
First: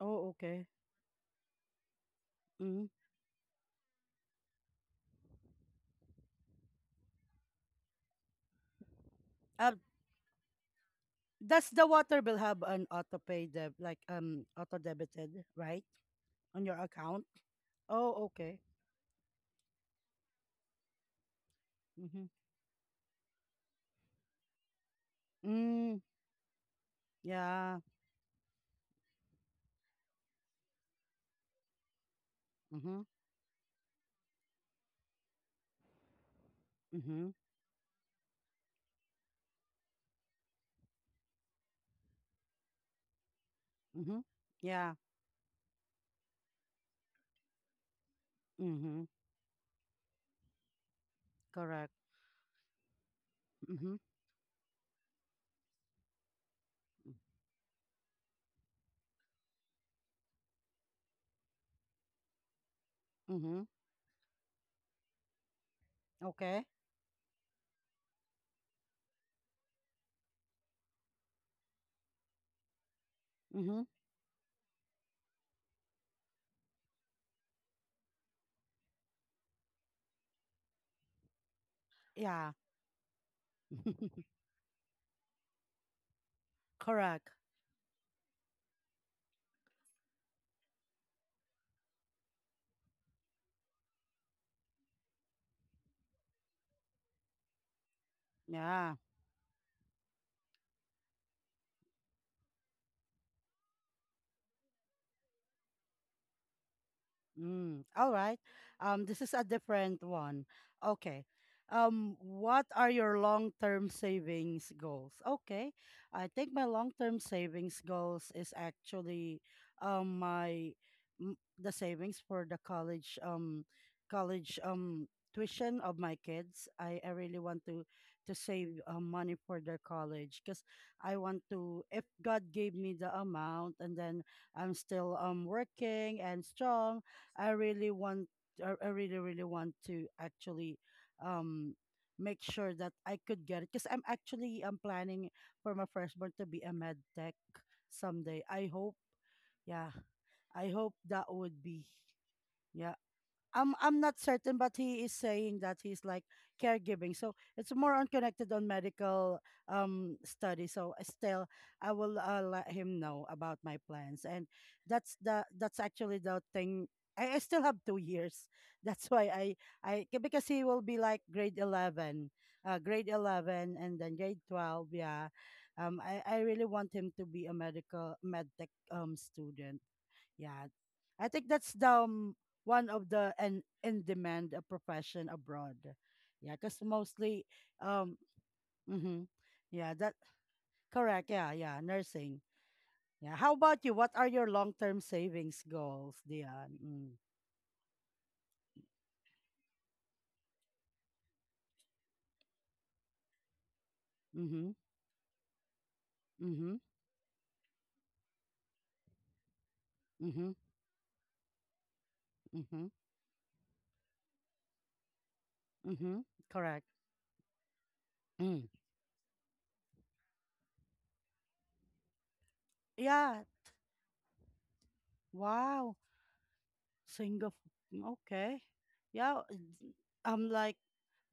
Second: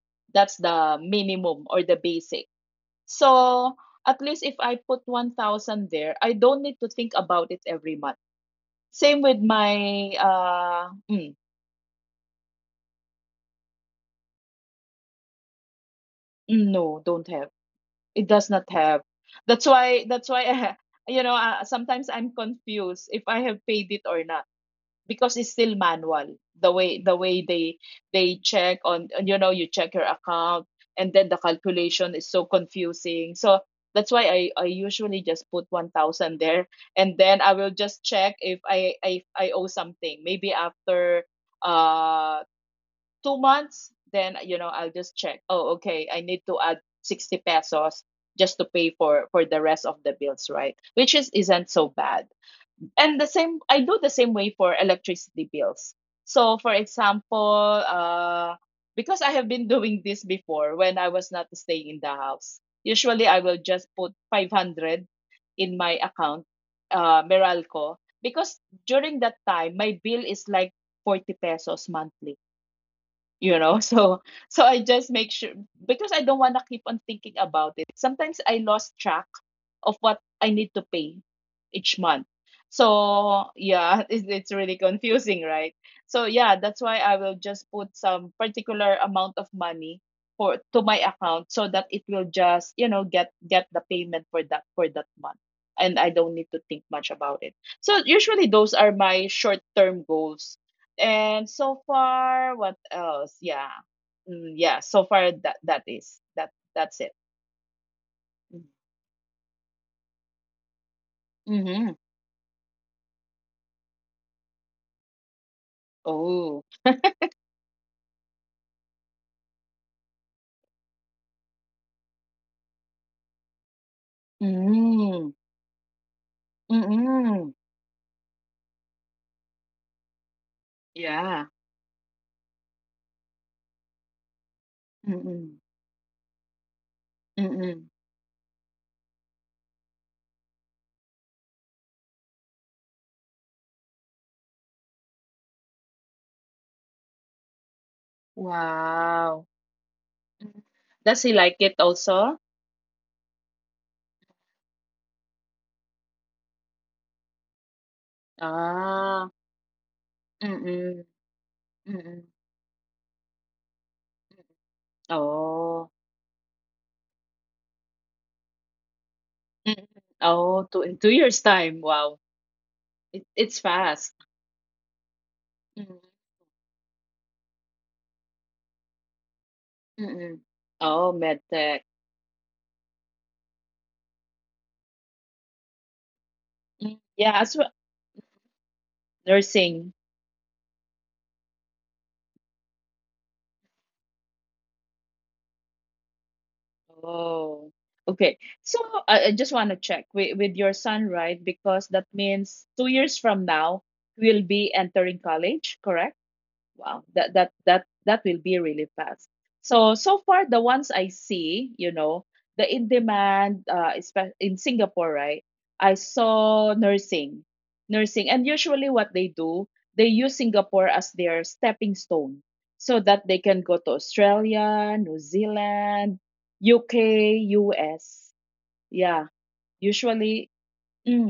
A: Oh,
B: That's
A: okay.
B: the minimum or the basic.
A: Mhm.
B: So at least if I put 1,000 there, I don't need to think about it every month. Same with
A: Uh,
B: my
A: does the water bill have an auto pay deb like, auto debited, right? On your
B: no,
A: account?
B: don't have. It
A: Oh,
B: does
A: okay.
B: not have. That's why you know, sometimes
A: Mhm.
B: I'm confused if I have paid it or not, because it's still
A: Mm,
B: manual, the way
A: yeah.
B: they check on. And, you know, you check your account, and then the calculation is so
A: Mhm.
B: confusing, so that's why I usually just put 1,000 there, and
A: Mhm.
B: then I will just check if I owe something. Maybe after uh 2 months,
A: Mhm.
B: then you know, I'll
A: Yeah.
B: just check, oh, okay, I need to add 60 pesos just to pay
A: Mhm.
B: for the rest of the bills, right? Which is isn't so
A: Correct.
B: bad. And the same, I
A: Mhm.
B: do the same way for electricity bills. So for example, because I have been doing this before. When I was not staying in the house, usually I will
A: Mhm.
B: just put 500 in my account,
A: Okay.
B: Meralco, because during that time, my bill is like 40 pesos monthly, you
A: Mhm.
B: know. So so I just make sure, because I don't want to keep on thinking about it. Sometimes I lost track of what I need to pay each month.
A: Yeah.
B: So yeah, it's really confusing, right? So yeah, that's why I
A: Correct.
B: will just put some particular amount of money for to my account, so that it will just, you know, get the payment for that month, and I don't need to think much about it. So usually those are
A: Yeah.
B: my short term goals. And so far, what else? Yeah. Mm, yeah, so far that is. That's it.
A: Mm, all right. This is a different one. Okay.
B: Mm-hmm.
A: What are your long-term savings goals? Okay. I think my
B: Oh.
A: long-term savings goals is actually my the savings for the college college
B: Mm.
A: tuition of my kids. I really want
B: Mm-mm.
A: to save, money for their college, because I want
B: Yeah.
A: to, if God gave me the amount, and then I'm still
B: Mm-mm.
A: working and strong, I really
B: Mm-mm.
A: want, I really, really want to actually, um, make sure that I could get it, because I'm actually I'm planning for my firstborn to be a med tech someday. I hope,
B: Wow.
A: yeah, I
B: Mm.
A: hope that
B: Does he
A: would
B: like
A: be,
B: it also?
A: yeah. I'm not certain, but he is saying that he's like caregiving. So it's more on connected on
B: Ah.
A: medical study. So,
B: Mm-mm.
A: still, I will,
B: Mm-mm.
A: let him know about my plans, and that's the that's
B: Oh.
A: actually the thing. I still have 2 years. That's why
B: Mm-mm.
A: because he
B: Oh,
A: will
B: two
A: be
B: in two
A: like
B: years
A: grade
B: time. Wow.
A: 11,
B: It's
A: and then
B: fast.
A: grade 12. Yeah,
B: Mm-mm.
A: I really want him to be a med tech student.
B: Mm-mm.
A: Yeah,
B: Oh,
A: I think
B: med
A: that's the,
B: tech.
A: one of the and in demand, profession abroad. Yeah, because
B: Mm.
A: mostly,
B: Yeah, as well
A: um, hmm yeah,
B: nursing.
A: that correct. Yeah, yeah, nursing. Yeah. How about you? What are your long term savings goals, Dion? Mm.
B: Oh, okay. So I just want to check with your son, right? Because that means 2 years from now, we'll
A: Mm-hmm.
B: be entering college, correct?
A: Mm-hmm.
B: Wow, that will be really fast. So so
A: Mm-hmm.
B: far the ones I see, you know, the
A: Mm-hmm.
B: in demand, in Singapore, right? I
A: Mm-hmm.
B: saw
A: Correct.
B: nursing, nursing, and
A: Mm.
B: usually what they do, they use Singapore as their stepping stone, so that they
A: Yeah.
B: can go to Australia, New
A: Wow.
B: Zealand, UK,
A: Singapore.
B: US.
A: Okay.
B: Yeah,
A: Yeah. I'm
B: usually,
A: like,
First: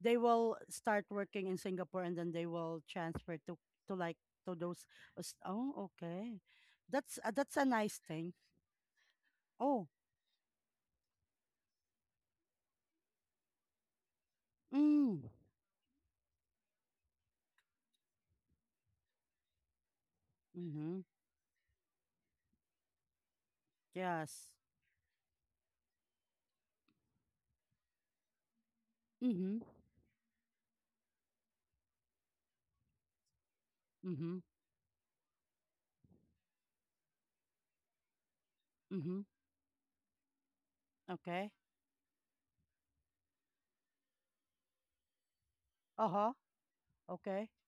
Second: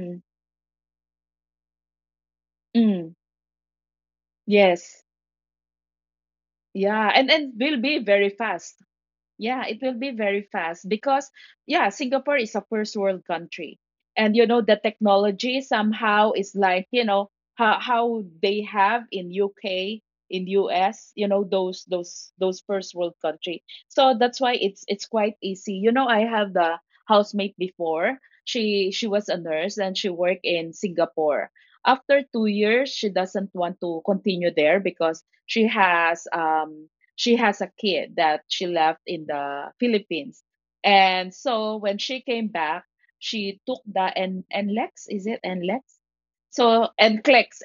A: they will start working in Singapore and then they will
B: mm,
A: transfer to, like, to those.
B: yes,
A: Oh, okay.
B: yeah,
A: That's, uh,
B: and
A: that's a
B: will
A: nice
B: be very
A: thing.
B: fast. Yeah, it
A: Oh,
B: will be very fast because, yeah, Singapore is a first world country. And, you know, the
A: mm.
B: technology somehow is like, you know, how they have in UK, in
A: Mm-hmm.
B: US, you know, those first world country. So that's
A: Yes.
B: why it's quite easy. You know, I have the housemate before. She was a
A: Mm-hmm.
B: nurse and she worked in Singapore. After 2 years, she doesn't want to
A: Mm-hmm.
B: continue there because she has a kid that she left
A: Mm-hmm.
B: in the Philippines. And
A: Okay.
B: so when she came back, she took the and NLEX. Is it NLEX?
A: Uh-huh.
B: So and
A: Okay.
B: clicks.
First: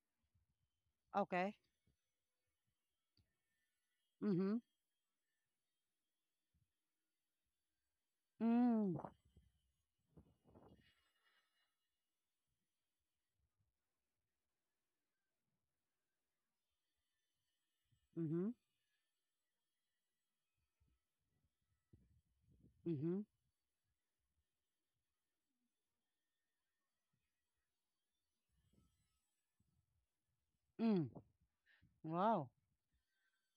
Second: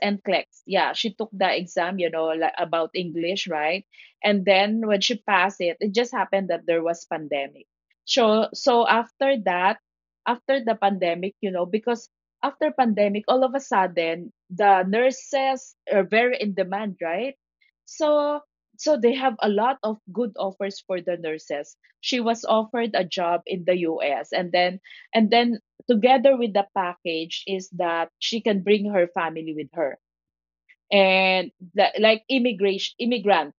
B: Yeah, she took the
A: Okay.
B: exam, you know, like about English, right? And
A: Mm-hmm.
B: then when she passed it, it just happened that there was pandemic. So so
A: Mm.
B: after that, after the pandemic, you know, because after pandemic, all of a sudden, the nurses are very in demand, right? So
A: Mm-hmm.
B: so they have a lot of good offers for the nurses. She was offered a
A: Mm-hmm.
B: job in the US, and then and then together with the package is that she can bring her family with her.
A: Mm.
B: And the, like,
A: Wow.
B: immigration immigrants,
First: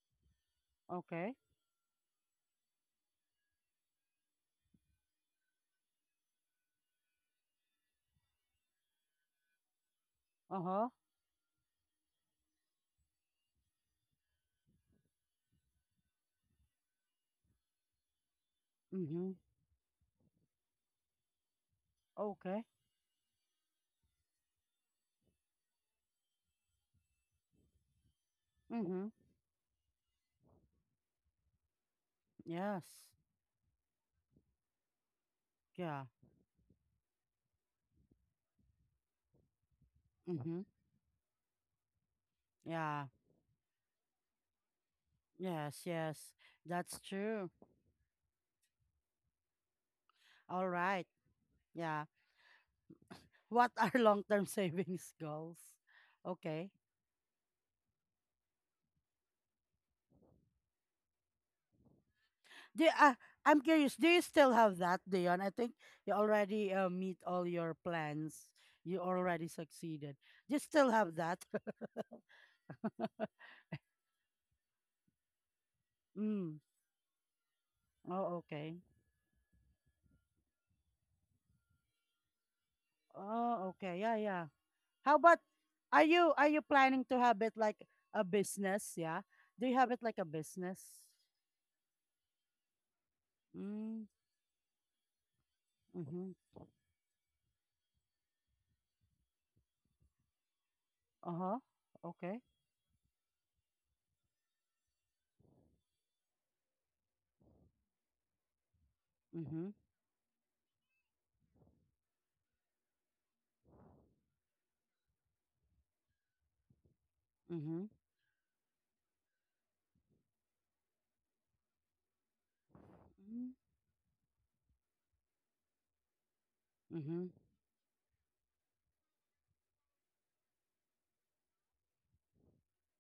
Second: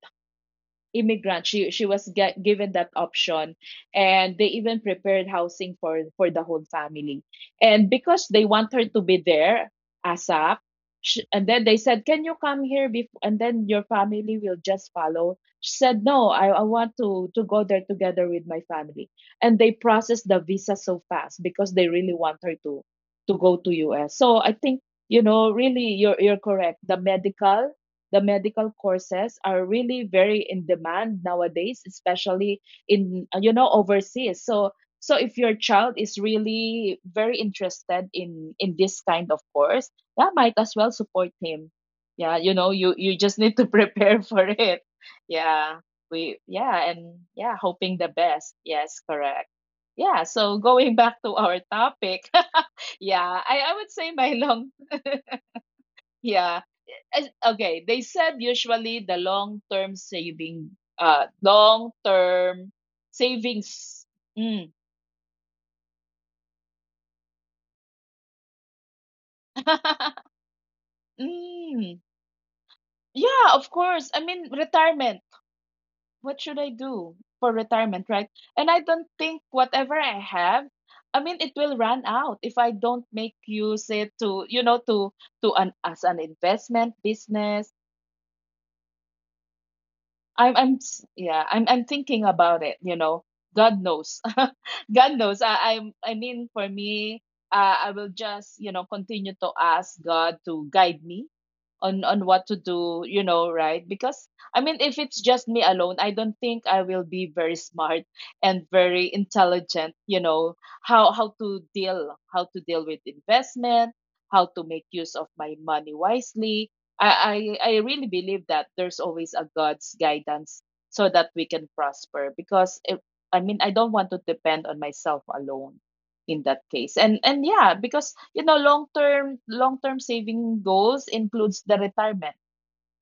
A: Okay.
B: immigrant, she was given that option. And they even prepared housing for the whole family, and because they want her to be there ASAP.
A: Uh-huh.
B: Sh And then they said, can you come here before, and then your family will just follow? She said, no, I want to go there together with my family.
A: Mm-hmm.
B: And they processed the visa so fast because they really want her
A: Okay.
B: to go to US. So I think, you know, really, you're correct, the medical, the medical
A: Mm-hmm.
B: courses are really very in demand nowadays, especially
A: Yes.
B: in you know, overseas. So so if your child
A: Yeah.
B: is really very interested in this kind of course, yeah, might
A: Mm-hmm.
B: as well support him. Yeah, you know,
A: Yeah.
B: you just need to prepare for it. Yeah.
A: Yes, yes.
B: We yeah,
A: That's
B: and
A: true.
B: yeah, hoping the best. Yes, correct. Yeah, so
A: All
B: going
A: right.
B: back to our
A: Yeah.
B: topic. yeah,
A: What
B: I would
A: are
B: say my
A: long-term
B: long
A: savings goals?
B: yeah
A: Okay.
B: okay, they said usually the long term saving, long term
A: Do, uh, I'm curious,
B: savings.
A: do you still
B: Mm.
A: have that, Dion? I think you already, meet all your plans. You already succeeded. Do you still have that?
B: mm. Yeah, of course. I mean, retirement. What should
A: mm.
B: I do for retirement, right?
A: Oh,
B: And
A: okay.
B: I don't think whatever I have, I mean, it will run out if I don't make
A: Oh,
B: use
A: okay.
B: it
A: Yeah, yeah.
B: you know, to
A: How about
B: an as
A: are
B: an
A: you are you
B: investment
A: planning to have it
B: business.
A: like a business? Yeah. Do you have it like a
B: I'm
A: business?
B: yeah, I'm thinking about it, you know. God
A: Mm.
B: knows. God knows. I
A: Mm-hmm.
B: mean, for me, I will just, you know, continue to ask God to guide me
A: Uh-huh.
B: on
A: Okay.
B: what to do, you know, right? Because I mean, if it's just me alone, I don't think I will be very smart and very
A: Mhm.
B: intelligent, you know, how to deal with investment, how to make use of my money wisely. I
A: Mhm.
B: really believe that there's always a God's guidance, so that we can prosper. Because it, I
A: Mhm.
B: mean, I don't want to depend on myself alone in that case. and
A: Mhm.
B: and yeah, because you know, long term saving goals includes the retirement,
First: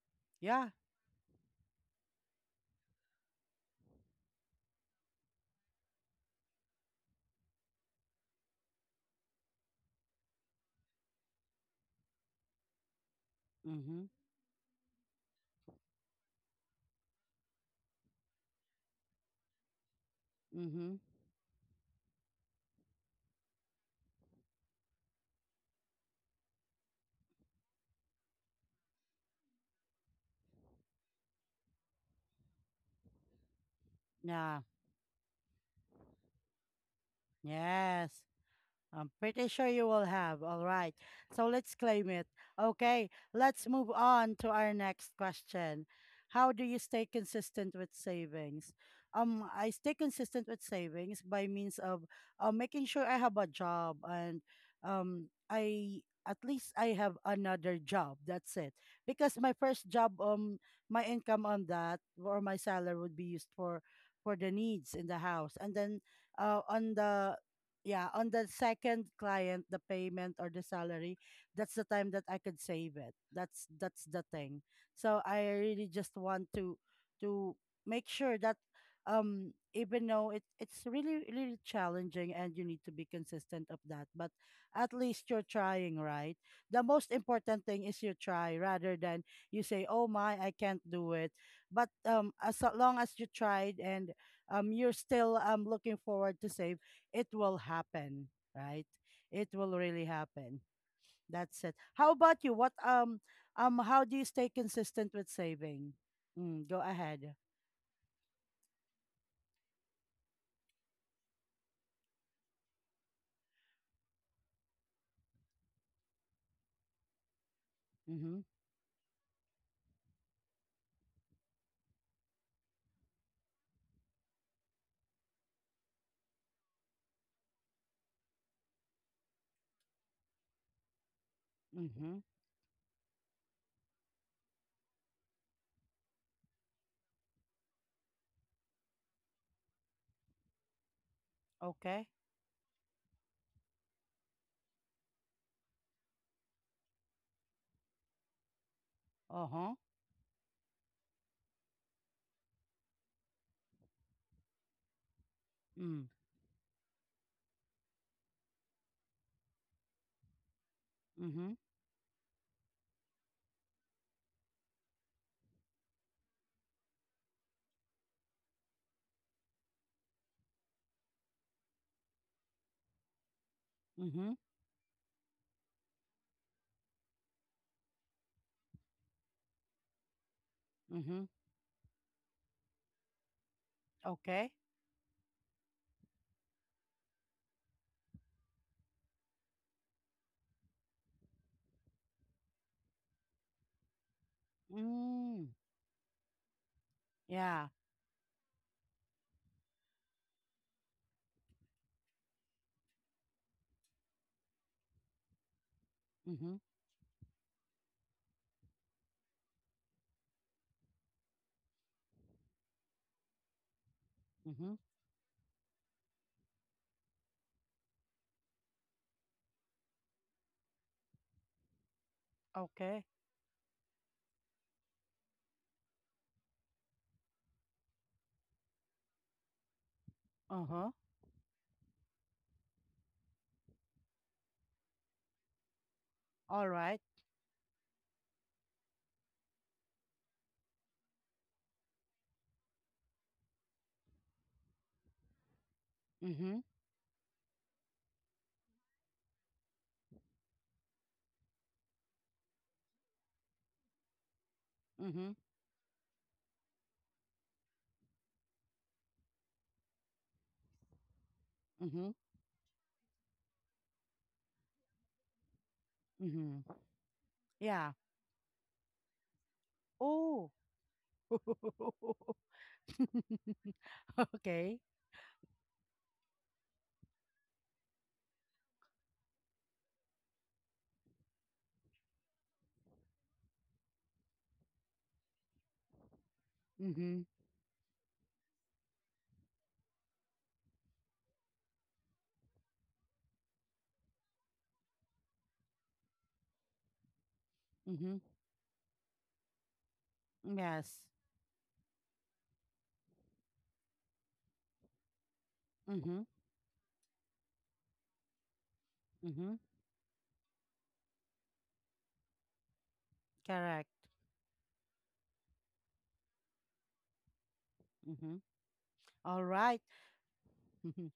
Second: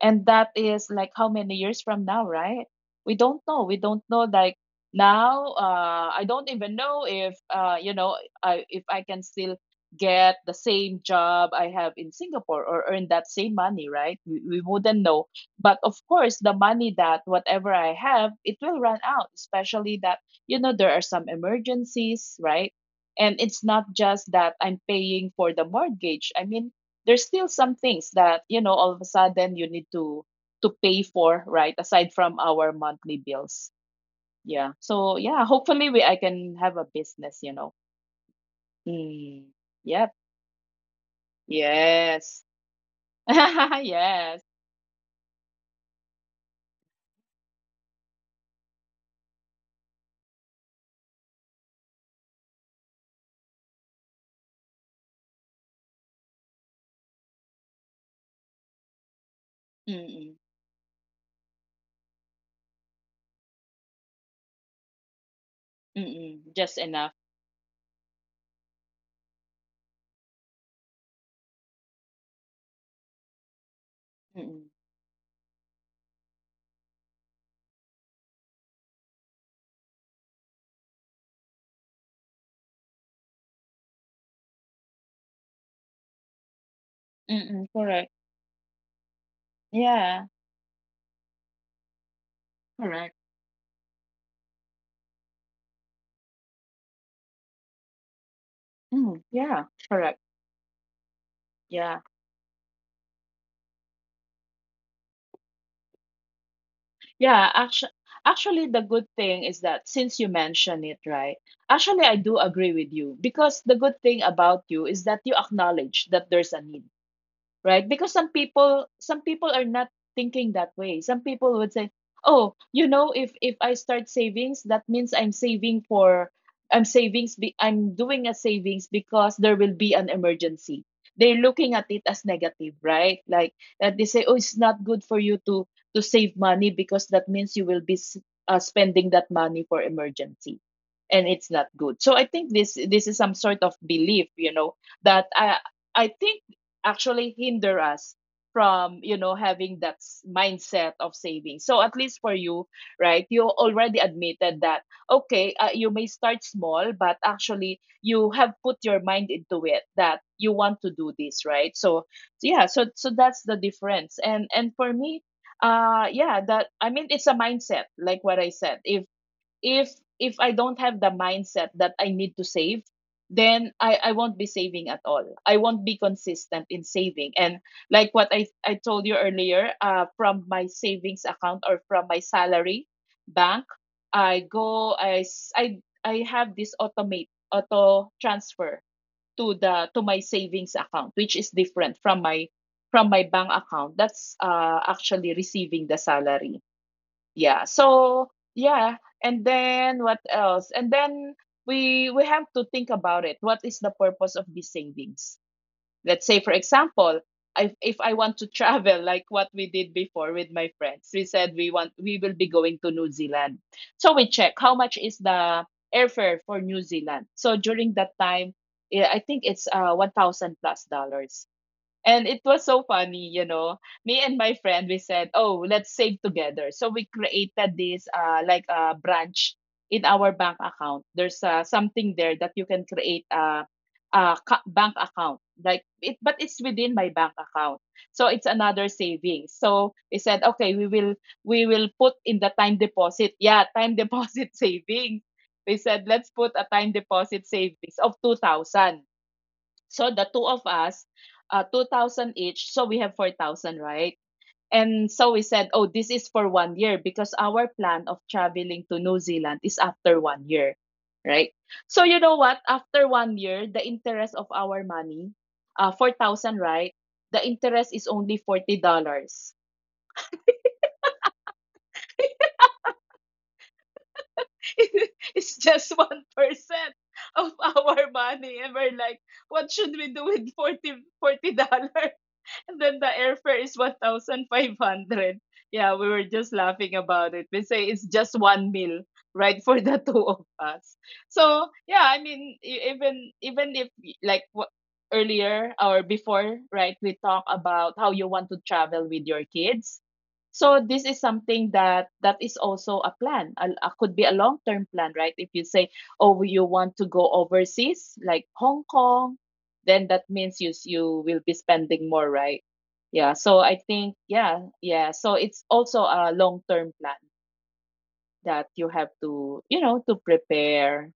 B: and that
A: Yeah.
B: is like how many years from now, right? We don't know, we don't know. Like, now, I don't even know if, you know, I if I can still get the same job I have in Singapore or earn that same money,
A: Mhm.
B: right? We wouldn't know. But of course, the money that whatever I have, it will run out, especially that, you know, there
A: Mhm.
B: are some emergencies, right? And it's not just that I'm paying for the mortgage. I mean, there's still some things that, you know, all of a sudden you need to pay for, right? Aside from our monthly bills.
A: Yeah.
B: Yeah, so yeah, hopefully we I can have a business, you know.
A: Yes. I'm
B: Mm.
A: pretty sure you will
B: Yep.
A: have. All right. So let's claim it.
B: Yes.
A: Okay. Let's move on
B: Yes.
A: to our next question. How do you stay consistent with savings? I stay consistent with savings by means of, making sure I have a job, and I at least I have another job. That's it. Because my first job,
B: Mm-mm.
A: my income on that, or my salary, would be used for the needs in the house, and then,
B: Mm-mm. Just
A: on
B: enough.
A: the, yeah, on the second client, the payment or the salary, that's the time that I could save it. That's the thing.
B: Mm-mm.
A: So I really just want to to make sure that, even though it's really really challenging and you need to be consistent of that, but at least you're trying, right? The most important
B: Mm-mm.
A: thing is you
B: Correct.
A: try, rather than you say, "Oh
B: Yeah.
A: my, I can't do it." But, as long as
B: Correct.
A: you tried and you're still looking forward to save, it will happen, right?
B: Mm.
A: It
B: Yeah.
A: will really
B: Correct.
A: happen. That's it.
B: Yeah.
A: How about you? What how do you stay consistent with saving? Mm, go ahead.
B: Yeah, actually, the good thing is that since you mention it, right? Actually, I do agree with you because the good thing about you is that you acknowledge that there's a need, right? Because some
A: Mm-hmm.
B: people some people are not thinking that way. Some people would say, "Oh, you know, if I start savings, that means I'm doing a savings because there will be an emergency." They're looking at it
A: Mm-hmm.
B: as negative, right? Like that they say, "Oh, it's not good for you to save money because that means you will be spending that money for emergency." And it's not good.
A: Okay.
B: So I think this is some sort of belief, that I think actually hinder us from
A: Uh-huh.
B: having that mindset of saving, so at least for you, right? You already admitted that. Okay, you
A: Mm.
B: may start small, but actually you have put your mind into it that you want to do this,
A: Mm-hmm.
B: right? So yeah, so that's the difference. And for me, yeah, that, I mean, it's a mindset, like what I said, if, if if I don't have the mindset that I need to save, then I
A: Mm-hmm.
B: won't be saving at all. I won't be consistent in saving. And like what I told you earlier, from my
A: Mm-hmm.
B: savings account or from my salary bank, I
A: Okay.
B: go I, s- I have this auto transfer to the to my savings account, which is different from my bank account. That's actually
A: Mm.
B: receiving the salary.
A: Yeah.
B: Yeah. So yeah, and then what else? And then we have to think about it. What is the purpose of these savings? Let's say,
A: Mm-hmm.
B: for example, if I want to travel, like what we did before with my friends, we said we will be going to New Zealand. So we check
A: Mm-hmm.
B: how much is the airfare for New Zealand. So during that time, yeah, I think it's 1,000 plus dollars. And it was so
A: Okay.
B: funny. Me and my friend, we said, "Oh, let's save together." So we created this, like a branch in our bank
A: Uh-huh.
B: account. There's something there that you can create a bank account, like it, but it's
A: All
B: within
A: right.
B: my bank account. So it's another savings. So we said, "Okay, we will put in the time deposit." Yeah, time deposit savings. We said, "Let's put
A: Mm-hmm.
B: a time deposit savings of 2,000." So the two of us, 2,000 each. So we have 4,000, right? And
A: Mm-hmm.
B: so we said, oh, this is for 1 year, because our plan of traveling to New Zealand is after 1 year, right? So
A: Mm-hmm.
B: you know what? After 1 year, the interest of our money, 4,000,
A: Mm-hmm.
B: right? The interest
A: Yeah.
B: is only $40.
A: Oh. Okay.
B: It's just 1% of our money. And we're like, what should we do with 40 dollars? And then the airfare is 1,500. Yeah, we were just laughing
A: Mm-hmm.
B: about it. We say it's just one meal, right, for the two of us. So, yeah, I mean, e- even even if y- like wh- earlier or before, right, we talk about how
A: Mm-hmm.
B: you want to travel with your kids. So
A: Yes.
B: this is something that is also a plan. A could be a long-term plan, right? If you say,
A: Mm-hmm.
B: oh, you want to go overseas, like Hong Kong,
A: Mm-hmm.
B: then that means you will be spending more, right? Yeah. So I
A: Correct.
B: think yeah, yeah. So it's also a long term plan
A: Mm-hmm.
B: that you have
A: All
B: to
A: right.
B: you know to prepare.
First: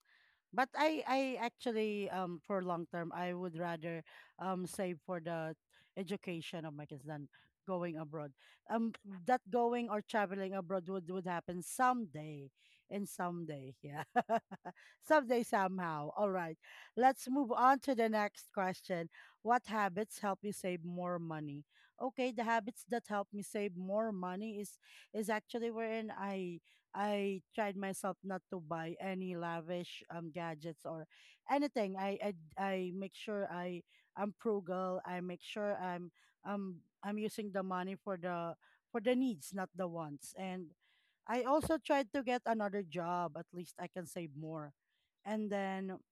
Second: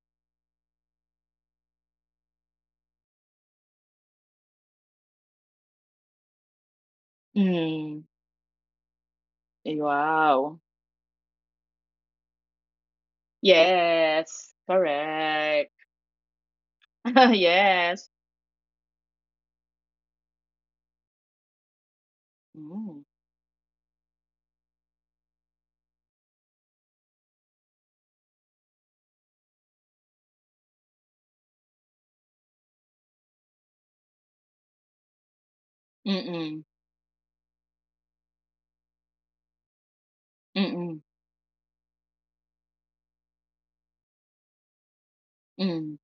A: But I actually, for long term, I would rather save for the education of my kids than going
B: Mm.
A: abroad. Um that going or traveling
B: Wow.
A: abroad would happen someday and someday. Yeah.
B: Yes.
A: Someday
B: Correct.
A: somehow. All right. Let's move on to the
B: Yes.
A: next question. What habits help you save more money? Okay, the habits that
B: Mm.
A: help me save more money is actually wherein I tried myself not to buy any lavish gadgets or anything. I make sure I'm frugal. I make sure I'm
B: Mm-mm.
A: using the money for the needs, not the wants. And
B: Mm-mm.
A: I also tried to get another job. At least I can save more. And then,
B: Mm.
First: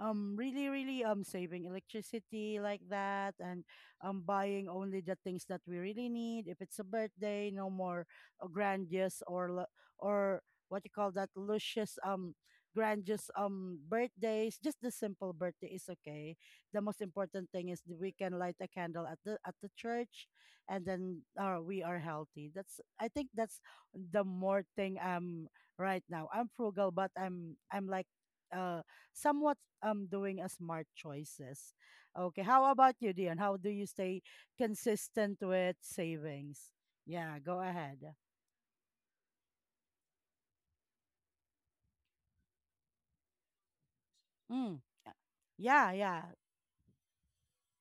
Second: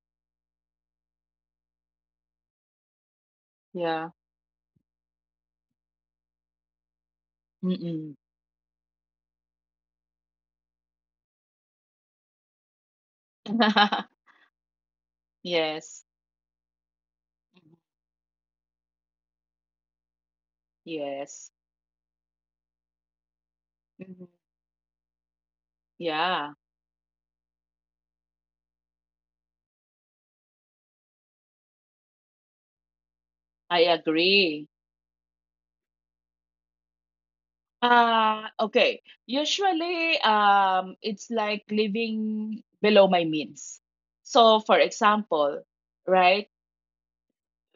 A: really really, saving electricity like that, and
B: Yeah.
A: buying only the things that we really need. If it's a birthday, no more,
B: Mm-mm.
A: grandiose or, or what you call that, luscious, grandiose, birthdays, just the simple birthday is
B: Yes.
A: okay. The most important thing
B: Mm-hmm.
A: is that we can light a candle at the church, and then,
B: Yes.
A: we are healthy. That's, I think, that's the
B: Mhm.
A: more thing. Right now I'm
B: Yeah,
A: frugal, but I'm like, uh somewhat, doing a smart choices. Okay, how about you, Dion? How do
B: I
A: you stay
B: agree.
A: consistent with savings? Yeah, go ahead.
B: Okay. Usually, it's like living below my means. So,
A: Mm.
B: for
A: uh,
B: example,
A: Yeah, yeah.
B: right?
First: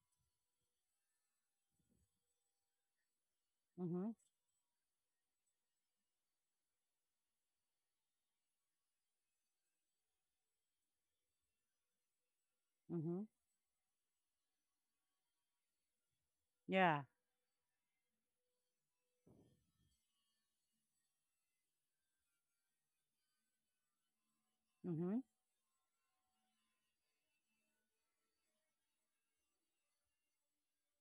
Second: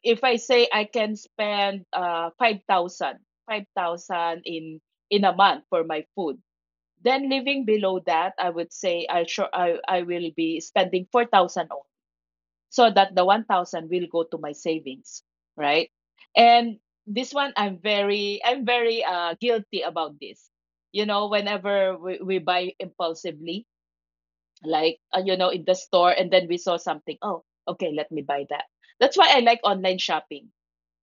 B: If I say I can spend five thousand, five
A: Mm-hmm.
B: thousand in a month for my food, then living below that, I would say I sure I will be spending 4,000 only, so that
A: Mm-hmm.
B: the 1,000 will go to my savings, right? And
A: Yeah.
B: this one I'm very guilty about this. You know, whenever we buy impulsively, like
A: Mm-hmm.
B: in the store, and then we saw something, oh, okay, let me buy that. That's why I like online shopping,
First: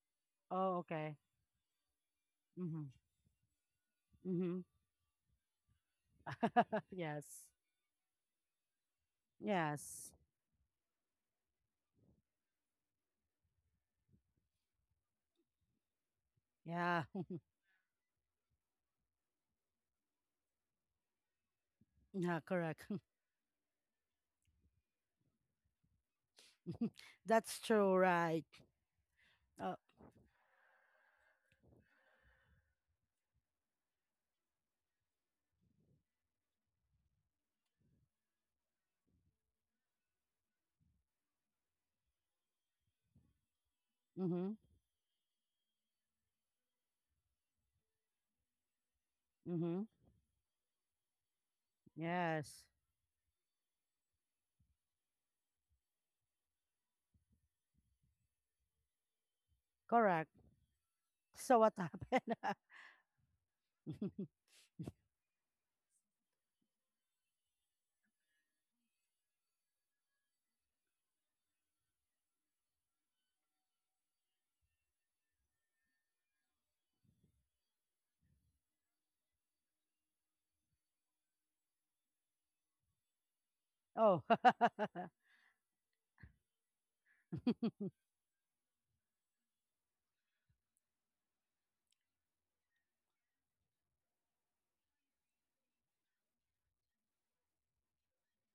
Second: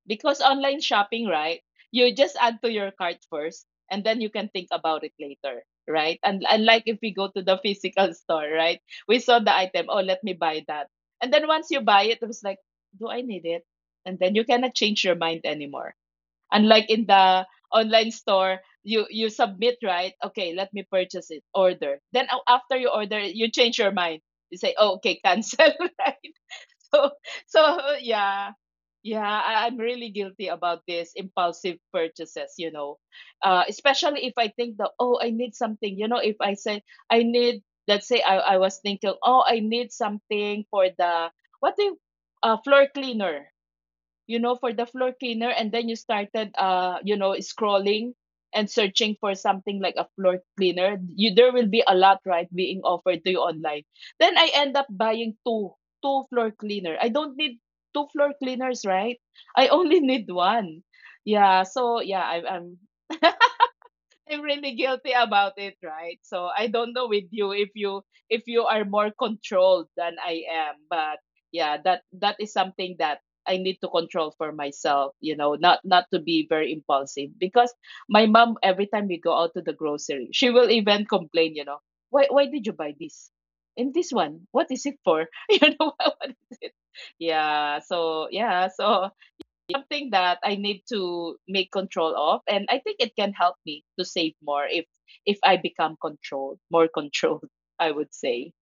B: because
A: Oh,
B: online
A: okay.
B: shopping, right? You just add to
A: Mm-hmm.
B: your cart first, and then you can
A: Mm-hmm.
B: think about it later, right? And like if we
A: Yes.
B: go to the physical store, right? We saw the item, oh,
A: Yes.
B: let me buy that. And then once you buy it, it was like, do I need it? And then you cannot change your mind anymore. Unlike in
A: Yeah.
B: the online store, you submit, right? Okay, let me purchase it, order. Then
A: Yeah,
B: after you
A: correct.
B: order, you change your mind. You say, oh, okay, cancel, right? so so
A: That's true,
B: yeah,
A: right?
B: yeah, I'm
A: Uh
B: really guilty about this impulsive purchases. Especially if I think that, oh, I need something, if I say I need, let's say I was thinking, oh, I need something for the what do you, floor cleaner, you know,
A: Mm-hmm.
B: for the floor cleaner, and then you started, scrolling and searching for something
A: Mm-hmm.
B: like a floor cleaner, you there will be a lot, right,
A: Yes.
B: being offered to you online. Then I end up buying two floor cleaner. I don't need two floor cleaners, right? I only need
A: Correct.
B: one. Yeah.
A: So what
B: So yeah, I,
A: happened?
B: I'm. I'm really guilty about it, right? So I don't know with you, if you are more controlled than I am, but yeah, that is something that I need to control for myself, you know, not to be very impulsive, because my mom, every time we go out to the grocery, she will even complain, why did you buy this? And this
A: Oh.
B: one, what is it for? You know what is it? Yeah, so yeah, so something that I need to make control of, and I think it can help me to save more if I become controlled, more controlled. I would say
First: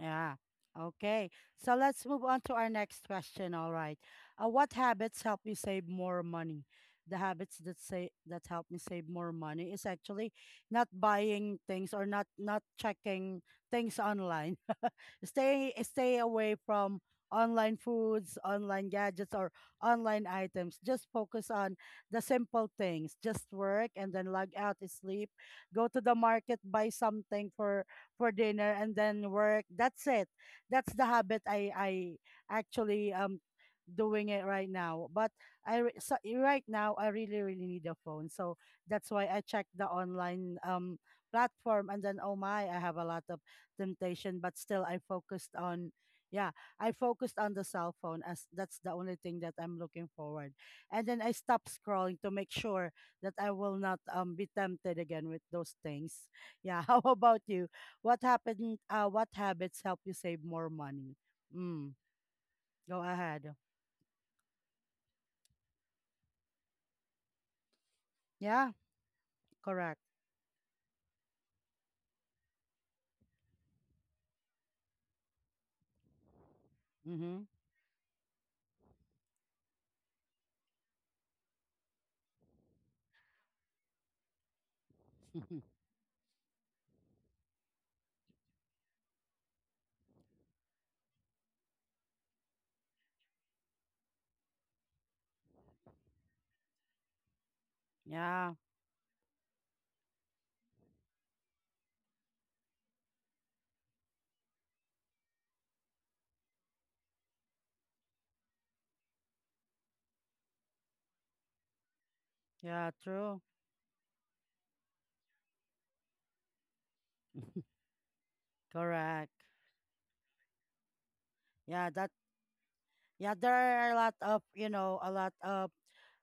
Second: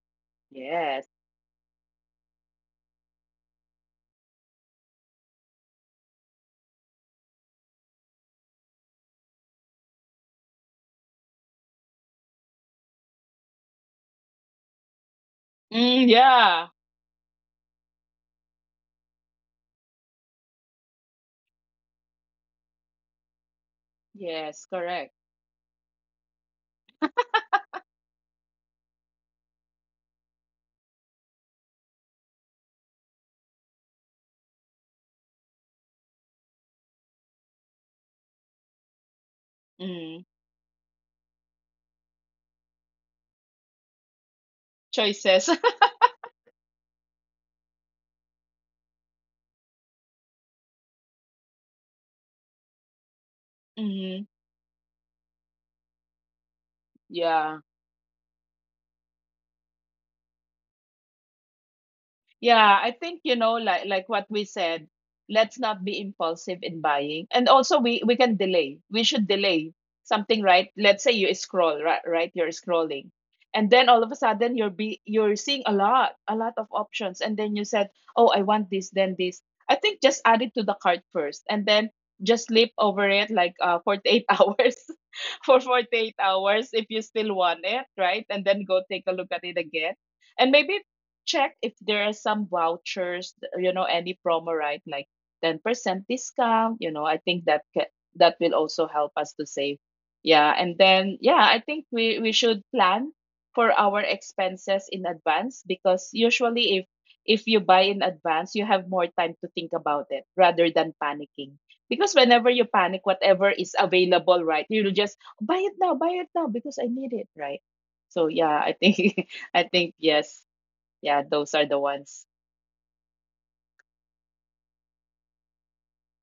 A: Yeah.
B: yes.
A: Okay. So let's move on to our next question. All right. What habits help you save more money? The habits that say that help me save more money is actually not buying things, or not checking things online. Stay
B: Mm,
A: away
B: yeah.
A: from online foods, online gadgets, or online items. Just focus on the simple things. Just work and then log out,
B: Yes.
A: sleep,
B: Correct.
A: go to the market, buy something for dinner and then work. That's it. That's the habit I actually doing it right now. But so right now I really really need a phone, so that's why I check the
B: Mm.
A: online platform, and then, oh my, I have a lot of temptation, but still I focused
B: Choices.
A: on, yeah, I focused on the cell phone as that's the only thing that I'm looking forward. And then I stopped scrolling to make sure that I will not
B: Hmm.
A: be tempted again with those things. Yeah, how about
B: Yeah.
A: you? What happened? What habits help you save more money? Mm,
B: Yeah, I
A: go
B: think,
A: ahead.
B: like what we said, let's not be impulsive in buying, and also we can
A: Yeah,
B: delay. We should delay
A: correct.
B: something, right? Let's say you scroll, right? Right, you're scrolling, and then all of a sudden you're seeing a lot of options, and
A: Mm-hmm.
B: then you said, oh, I want this, then this. I think just add it to the cart first, and then just sleep over it like 48 hours for 48 hours if you still want it, right, and then go take a look at it again and maybe check if there are some vouchers, any promo, right? Like 10% discount, I think that that will
A: Yeah,
B: also help us to save. Yeah, and then yeah, I think we should plan for our expenses in advance, because usually if you buy in advance, you have more time to think about it rather than panicking. Because whenever you
A: yeah,
B: panic,
A: true.
B: whatever is available, right? You'll just buy it now because I need it, right? So yeah, I think
A: Correct.
B: I think yes. Yeah, those are the
A: Yeah, that.
B: ones.
A: Yeah, there are a lot of, you know a lot of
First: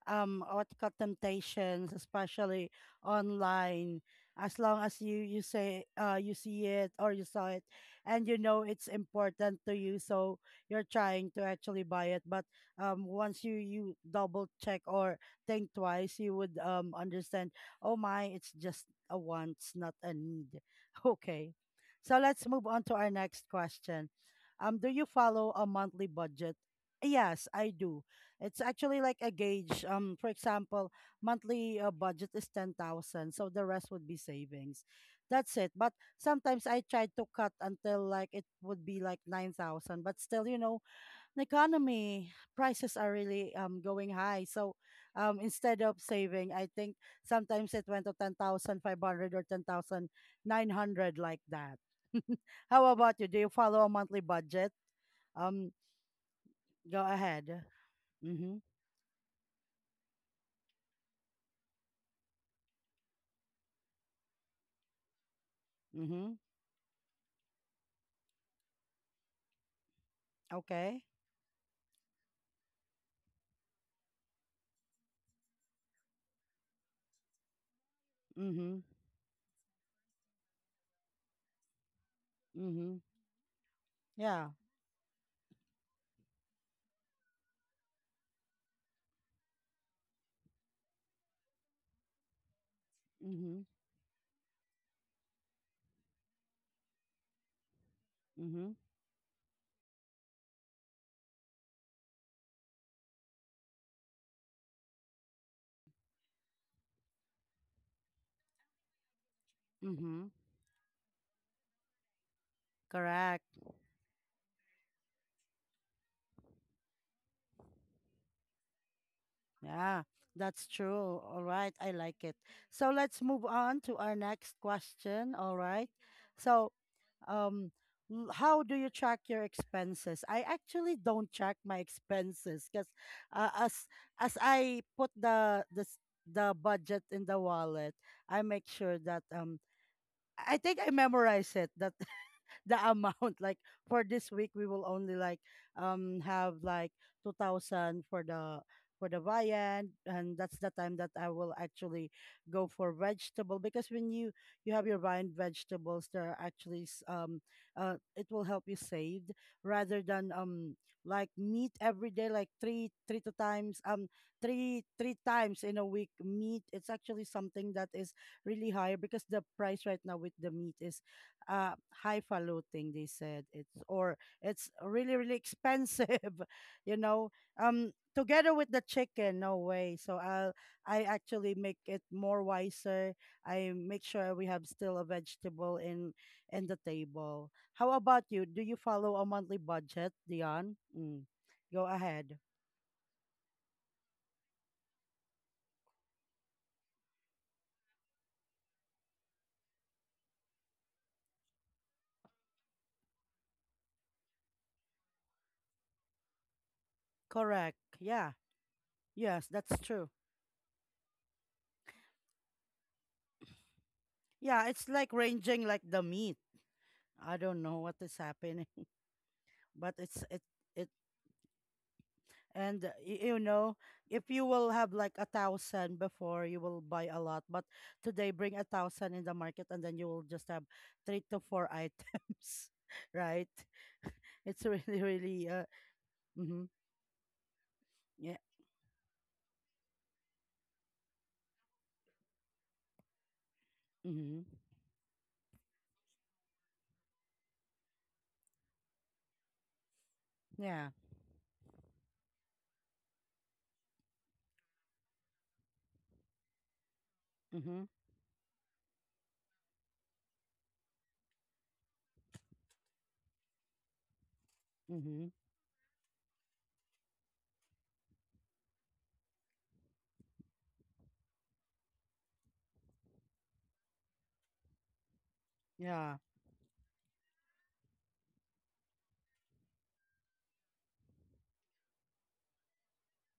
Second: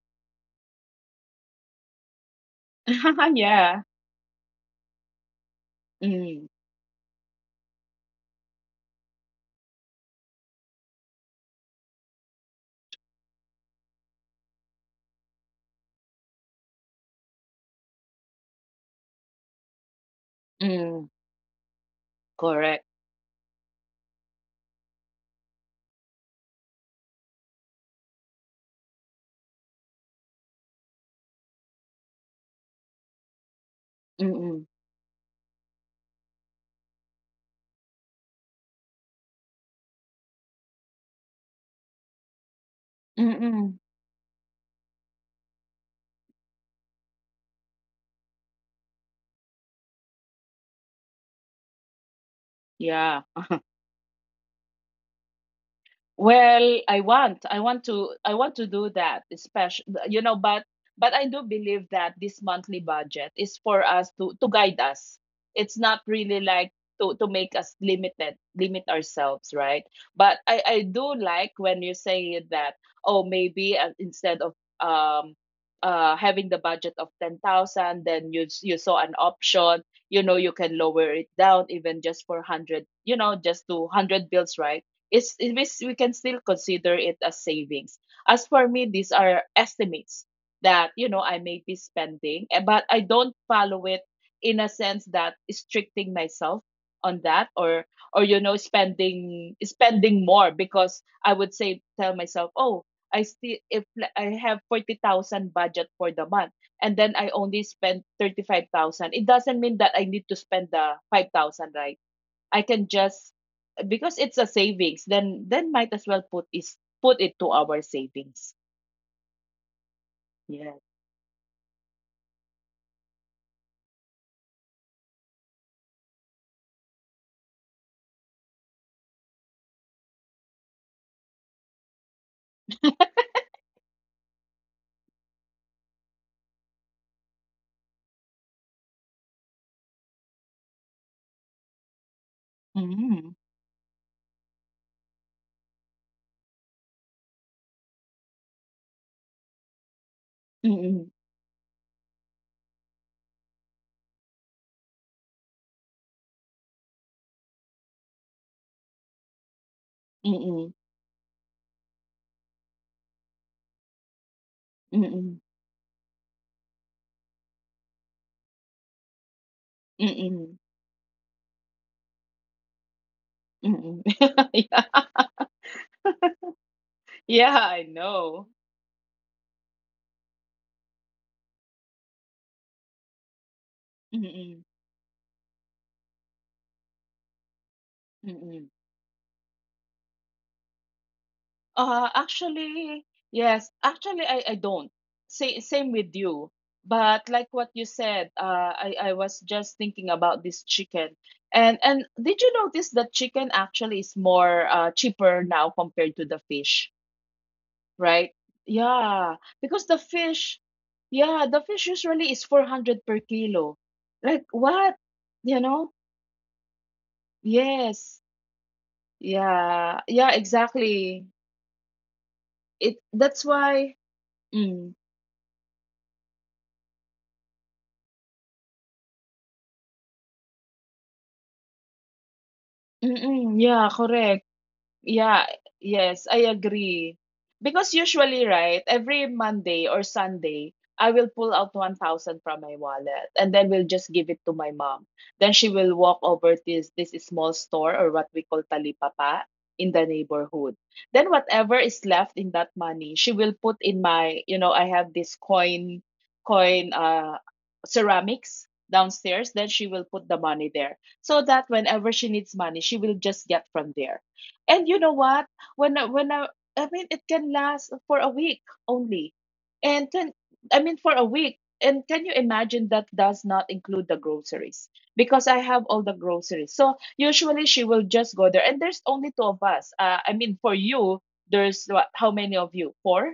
A: um what you call, temptations, especially
B: Yeah.
A: online. As long as you say you
B: Mm,
A: see it or you saw it, and you know it's important to you, so you're trying to actually buy it. But once you double check or think twice, you would understand. Oh my, it's just a want, not a need.
B: mm,
A: Okay, so let's move on
B: correct.
A: to our next question. Do you follow a monthly budget? Yes, I do. It's actually like a gauge. For example, monthly budget is 10,000, so the rest would be
B: Mm-mm,
A: savings. That's it. But sometimes I try to cut until like it would be like 9,000, but still, you know, the economy prices are really
B: mm-mm.
A: going high. So, instead of saving, I think sometimes it went to 10,500 or 10,900 like that. How about
B: Yeah.
A: you? Do you follow a monthly budget? Um,
B: Well, I
A: go
B: want, I
A: ahead.
B: want to, I want
A: Mm-hmm.
B: to do that, especially, but I do believe that this monthly budget is for us to guide us. It's not
A: Mm-hmm.
B: really like to make us limit ourselves, right? But I
A: Okay.
B: do like when you say that, oh, maybe instead of, um, having the budget of 10,000, then you
A: Mhm.
B: saw an option, you can lower it down even just for 100,
A: Mhm.
B: just to 100
A: Yeah.
B: bills, right? It is, we can still consider it as savings. As for me, these are estimates that I may be spending, eh, but I don't
A: Mhm.
B: follow it in a sense that restricting myself on that or or you know
A: Mhm.
B: spending spending more, because I would say tell myself, oh, I still if li- I have 40,000 budget for the month, and then I only spend 35,000. It doesn't mean that I need
A: Mhm.
B: to spend the 5,000, right? I can just
A: Correct.
B: because it's a savings, then might as well put it to our savings.
A: Yeah. That's
B: Yeah.
A: true. All right. I like it. So let's move on to our next question. All right. So, um, how do you track your expenses? I actually don't track my expenses because as I put the budget in the wallet, I make sure that I think I memorize it that the amount
B: Mm.
A: like for this week we will only like have like 2,000 for the viand, and that's the time that
B: Mm.
A: I will actually go for vegetable. Because when you have your viand vegetables there are actually it will help you save rather than
B: Mm.
A: like meat every day, like three
B: Mm.
A: times in a week meat, it's actually something that is really higher because the price right now with the
B: Mm.
A: meat is uh highfalutin, they said, it's
B: Mm.
A: or it's
B: Yeah.
A: really really expensive. You know,
B: Yeah, I know.
A: together with the chicken, no way. So I actually make it more wiser. I make sure we
B: Mm.
A: have still a vegetable in the table. How about you? Do
B: Mm.
A: you follow a monthly budget, Dion? Mm. Go ahead.
B: Actually, yes, actually, I don't. Say, same with you. But like what you said, I was just thinking about this chicken. And did you notice that chicken actually is more cheaper now compared to the fish,
A: Correct. Yeah.
B: right? Yeah,
A: Yes, that's
B: because the
A: true.
B: fish, yeah, the fish usually is 400 per kilo. Like
A: Yeah, it's
B: what?
A: like
B: You
A: ranging like
B: know?
A: the meat. I don't know what is
B: Yes.
A: happening. But
B: Yeah.
A: it's
B: Yeah,
A: it it
B: exactly.
A: and
B: It
A: you
B: That's
A: know,
B: why.
A: if you will have
B: Mm.
A: like a thousand before, you will buy a lot. But today, bring a thousand in the market and then you will just have three to four items, right?
B: Mm-mm. Yeah, correct.
A: It's really
B: Yeah,
A: really
B: yes, I
A: mm-hmm,
B: agree. Because
A: yeah.
B: usually, right, every Monday or Sunday, I will pull out 1,000 from my wallet and then we'll just give
A: Mm-hmm,
B: it to my mom. Then she will walk over this small store, or what we call talipapa, in the neighborhood.
A: yeah.
B: Then whatever is left in that money, she will put in my, I have this coin coin
A: Mm-hmm.
B: ceramics downstairs, then she will put the money there. So that whenever she needs money, she will just get from there. And you know
A: Mm-hmm,
B: what? When I, when I, I mean, it can last for a week only. And can, I mean, for a week. And can you imagine that does not include the groceries? Because I have all
A: yeah.
B: the groceries. So usually she will just go there. And there's only two of us. I mean, for you, there's what, how many of you? Four?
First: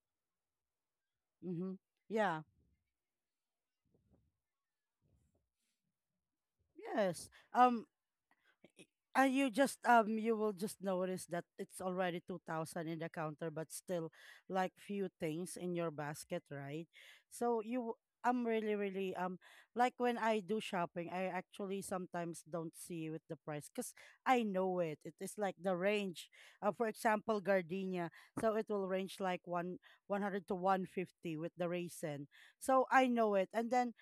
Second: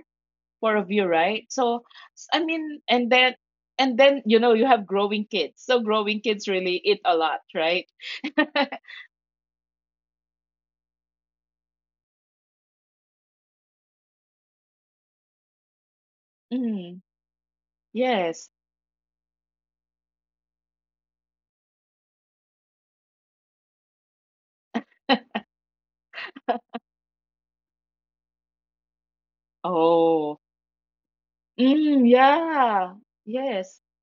B: Four of you, right?
A: Mm-hmm,
B: So,
A: yeah.
B: I mean, and then, you have growing kids. So growing kids really eat a
A: Yes.
B: lot,
A: um
B: right?
A: i- and you just you will just notice that it's already 2,000 in the counter, but still like few things in your basket, right?
B: Mm,
A: So you, I'm
B: yes.
A: really really like when I do shopping, I actually sometimes don't see with the price because I know it is like the range. For example, gardenia, so it will range like one
B: Oh.
A: 100 to 150 with the
B: Mm,
A: raisin. So
B: yeah.
A: I know it. And
B: Yes.
A: then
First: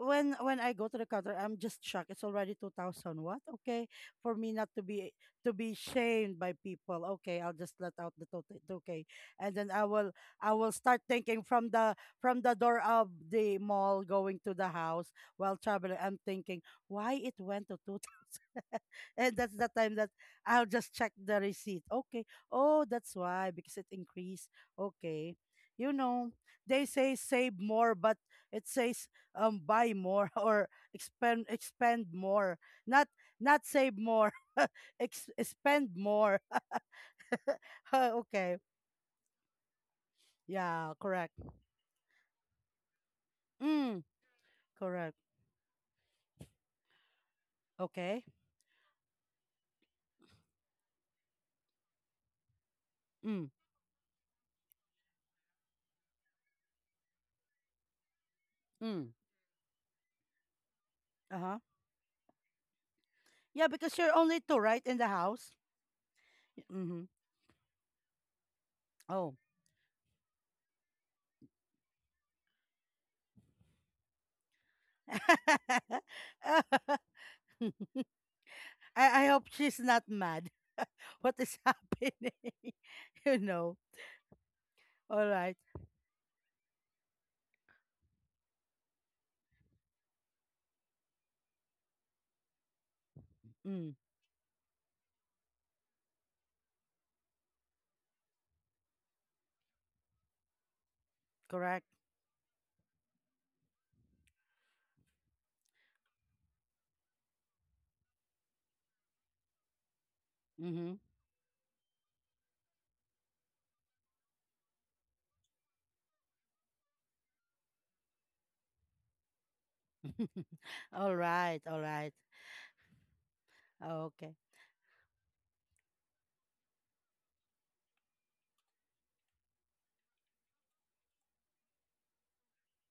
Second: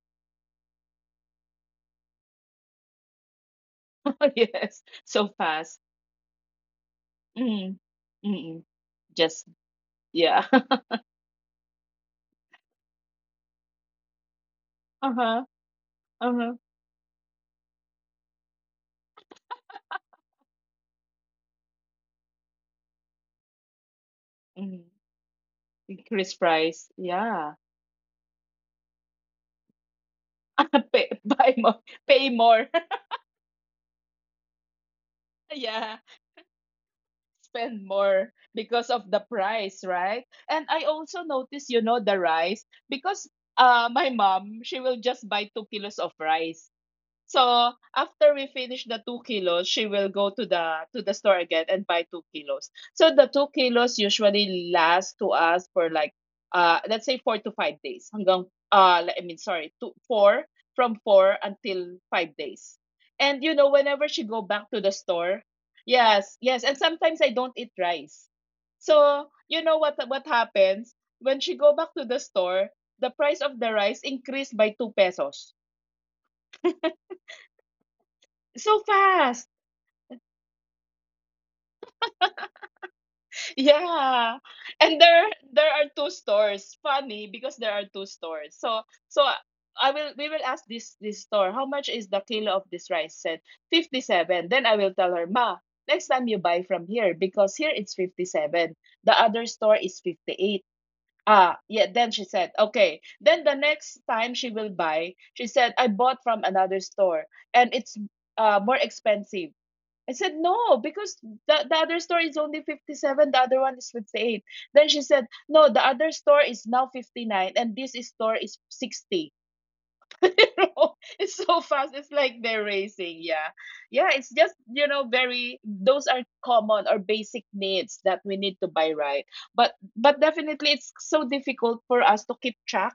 A: when I go to the counter, I'm just shocked. It's already 2,000. What? Okay, for me not to
B: Yes.
A: be,
B: So
A: to be
B: fast.
A: shamed by people, okay, I'll just
B: Mm.
A: let out the
B: Mm.
A: two k.
B: Just
A: And then I will,
B: yeah.
A: I will start thinking from the door of the mall going to the house
B: Uh-huh.
A: while traveling. I'm
B: Uh-huh.
A: thinking why it went to 2,000, and that's the time that I'll just check the receipt. Okay, oh that's why, because it increased.
B: Mm.
A: Okay, you know,
B: Increase
A: they
B: price.
A: say
B: Yeah.
A: save more, but it says buy more or
B: Pay,
A: expend
B: buy more,
A: expend
B: pay
A: more.
B: more.
A: Not, not save more. Spend
B: Yeah.
A: more.
B: Spend more
A: Okay.
B: because of the price, right? And
A: Yeah,
B: I also
A: correct.
B: notice, the rice, because
A: Mm.
B: my mom, she will
A: Correct.
B: just buy 2 kilos of rice. So
A: Okay.
B: after we finish the 2 kilos, she will go to the store again and buy 2 kilos. So the
A: Mm.
B: 2 kilos usually last to us for like let's say 4 to 5 days. Hanggang
A: Mm.
B: I mean, sorry, 2 4, from four
A: Uh-huh.
B: until 5 days. And
A: Yeah, because
B: whenever
A: you're
B: she
A: only
B: go
A: two,
B: back
A: right,
B: to the
A: in the
B: store,
A: house.
B: yes, yes, and
A: Mm-hmm.
B: sometimes I don't eat rice. So
A: Oh.
B: you know what happens when she go back to the store, the price of the rice increased by 2 pesos. So
A: I hope
B: fast.
A: she's not mad. What is happening? You know.
B: Yeah. And there
A: All right.
B: there are two stores. Funny, because there are two stores. So I will we will ask this store, how much is the kilo of this rice? Said
A: Mm.
B: 57. Then I will tell her, "Ma, next time you buy from here because here it's 57. The other store is 58." Ah,
A: Correct.
B: yeah, then she said, "Okay." Then the next time she will buy, she said, "I bought from another store and it's more expensive." I said, no,
A: Mm-hmm.
B: because the other store is only 57, the other one is 58. Then she said, no, the other store is now 59, and store is 60. you know,
A: All
B: it's so
A: right, all
B: fast. It's
A: right.
B: like they're racing. Yeah. Yeah. It's
A: Okay.
B: just, very, those are common or basic needs that we need to buy, right. But definitely it's so difficult for us to keep track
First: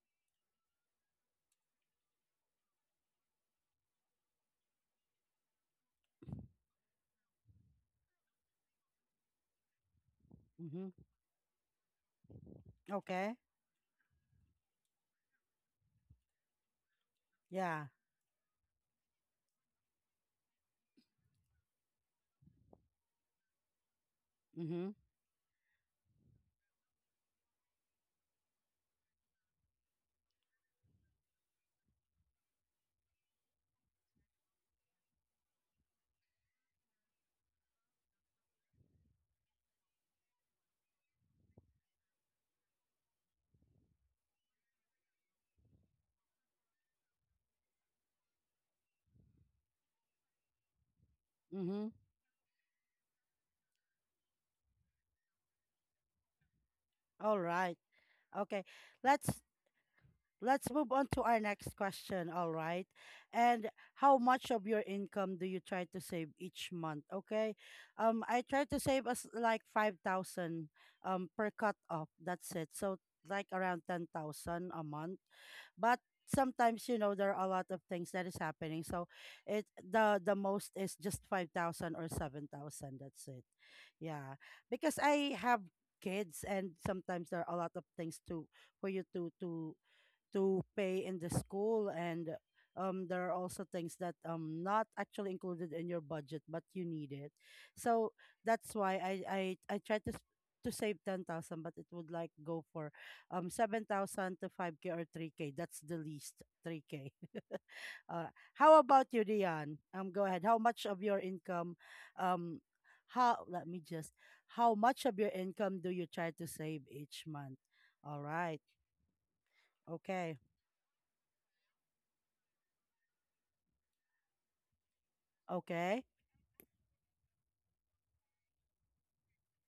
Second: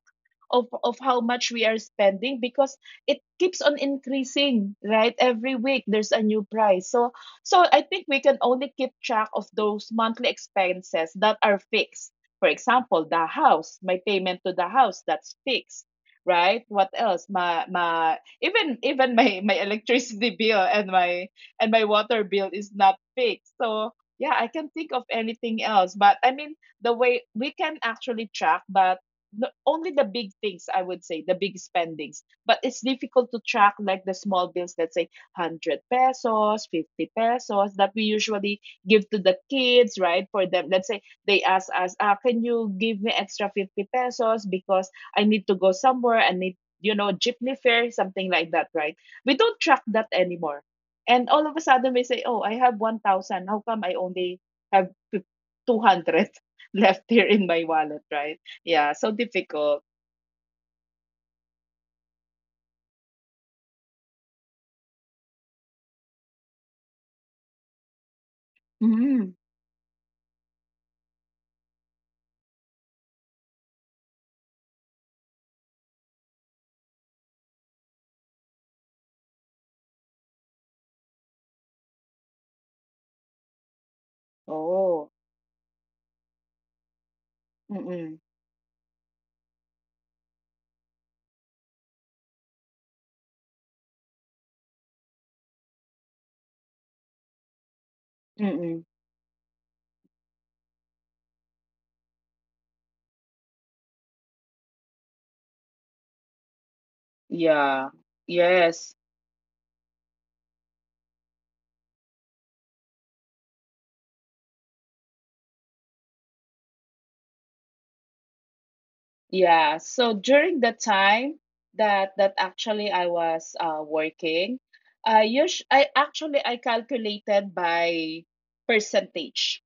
B: of how much we are spending because it keeps on increasing, right? Every week there's a new price. So I think we can only keep track of those monthly
A: Mm-hmm.
B: expenses that are fixed. For example, the
A: Okay.
B: house, my payment to the house, that's fixed, right? What else? My
A: Yeah.
B: my even my electricity bill and my water bill is not fixed. So yeah, I can
A: Mm-hmm.
B: think of anything else. But I mean, the way we can actually track, but only the big things, I would say, the big spendings. But it's difficult to track like the small bills. Let's say 100 pesos, 50 pesos that we usually give to the kids, right? For them, let's say they ask us, ah, can you give me extra 50 pesos because I need to go somewhere. I need, jeepney fare, something like that, right? We don't track that anymore. And all of a
A: Mm-hmm.
B: sudden we say, oh, I have 1,000. How come I only have 200 left here
A: All
B: in my
A: right.
B: wallet, right?
A: Okay.
B: Yeah, so
A: Let's
B: difficult.
A: Let's move on to our next question. All right. And how much of your income do you try to save each month? Okay. I try to save
B: Mm-hmm.
A: us like 5,000 per cut off. That's it. So like around 10,000 a month. But sometimes, you know, there are a lot of things that is happening. So it the most is just 5,000 or 7,000. That's it. Yeah. Because
B: Oh.
A: I have kids, and sometimes there are a lot of
B: Mm-mm.
A: things to, for you to to pay in the school. And there are also things that not actually included in your budget, but you need it. So that's
B: Mm-mm.
A: why I try to to save 10,000, but it would like go for 7,000 to 5k or 3k. That's the least, 3k.
B: Yeah,
A: uh how
B: yes.
A: about you, Dion? Go ahead. How much of your income, um how, let me just, how much of your income do you try to save each month? All right.
B: Yeah, so
A: Okay.
B: during the time that actually I was working,
A: Okay.
B: I calculated by percentage,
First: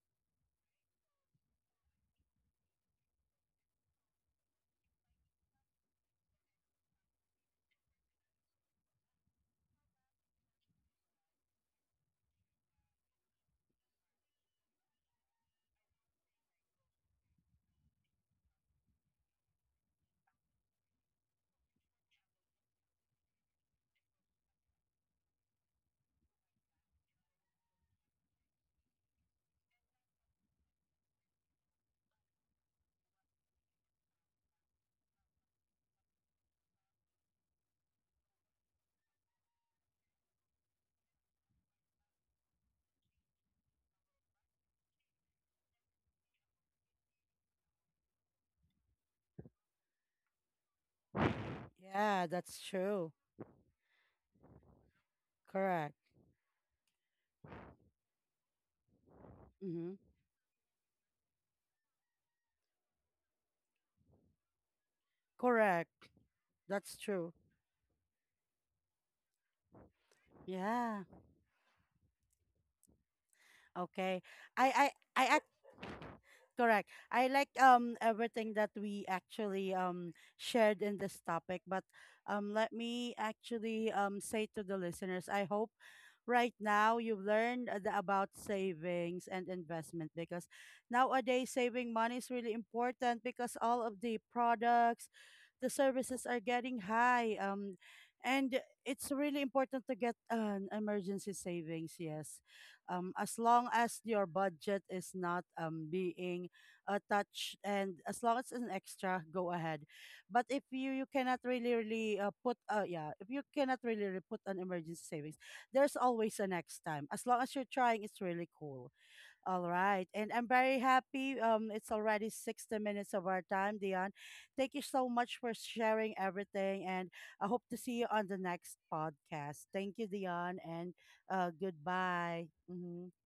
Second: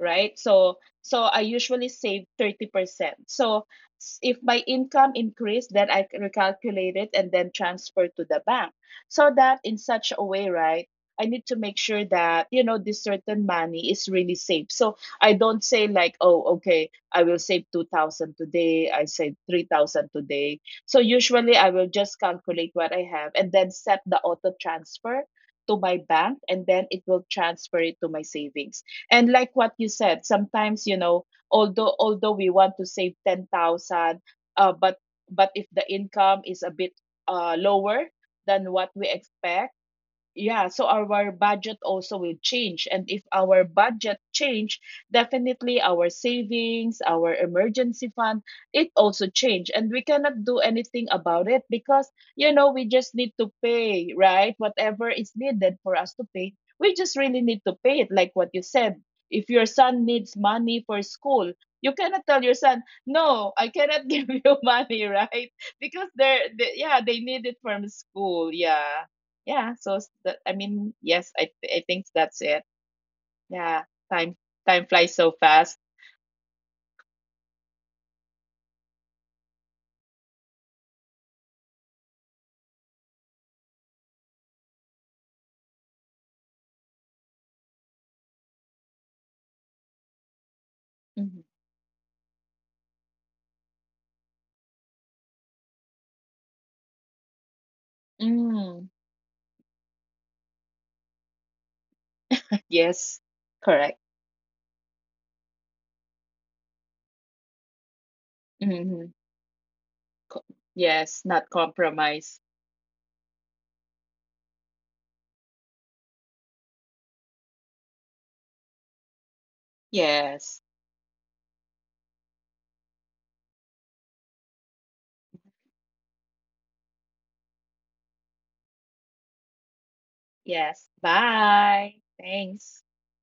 B: right? So I usually save 30%. So if my income increase, then I recalculate it and then transfer to the bank. So that in such a way, right? I need to make sure that this certain money is really saved. So I don't say like, oh, okay, I will save 2,000 today. I save 3,000 today. So usually I will just calculate what I have and then set the auto transfer to my bank, and then it will transfer it to my savings. And like what you said, sometimes, although we want to save 10,000, uh, but but if the income is a bit lower than what we expect, yeah, so our budget also will change. And if our budget change, definitely our savings, our emergency fund, it also change. And we cannot do anything about it because,
A: Yeah, that's
B: we
A: true.
B: just need to pay, right? Whatever is needed
A: Correct.
B: for us to pay, we just really need to pay it. Like what you said, if your
A: Mm-hmm.
B: son needs money for school, you cannot tell your son, no, I cannot give you money, right?
A: Correct.
B: Because
A: That's
B: yeah, they
A: true.
B: need it from school. Yeah. Yeah, so I mean,
A: Yeah.
B: yes, I think that's it. Yeah,
A: Okay.
B: time
A: I I
B: time flies
A: I
B: so
A: ac-
B: fast.
A: Correct. I like everything that we actually shared in this topic. But let me actually say to the listeners, I hope right now you've learned about savings and investment, because
B: Mhm.
A: nowadays saving money is really important because all of the products, the services are getting high. And
B: Mm.
A: it's really important to get an emergency savings. Yes,
B: Yes,
A: as long as
B: correct.
A: your budget is not being touched, and as long as it's an
B: Hmm.
A: extra, go ahead. But
B: Co-
A: if you
B: yes,
A: cannot
B: not
A: really really
B: compromise.
A: put yeah, if you cannot really, really put an emergency savings, there's always a next time. As long as you're trying, it's really cool. All right. And I'm
B: Yes,
A: very happy. It's already 60 minutes of our time, Dion. Thank you so much for sharing everything. And I hope to see you on the next podcast. Thank you, Dion.
B: yes.
A: And
B: Bye.
A: goodbye.
B: Thanks.
A: Hmm.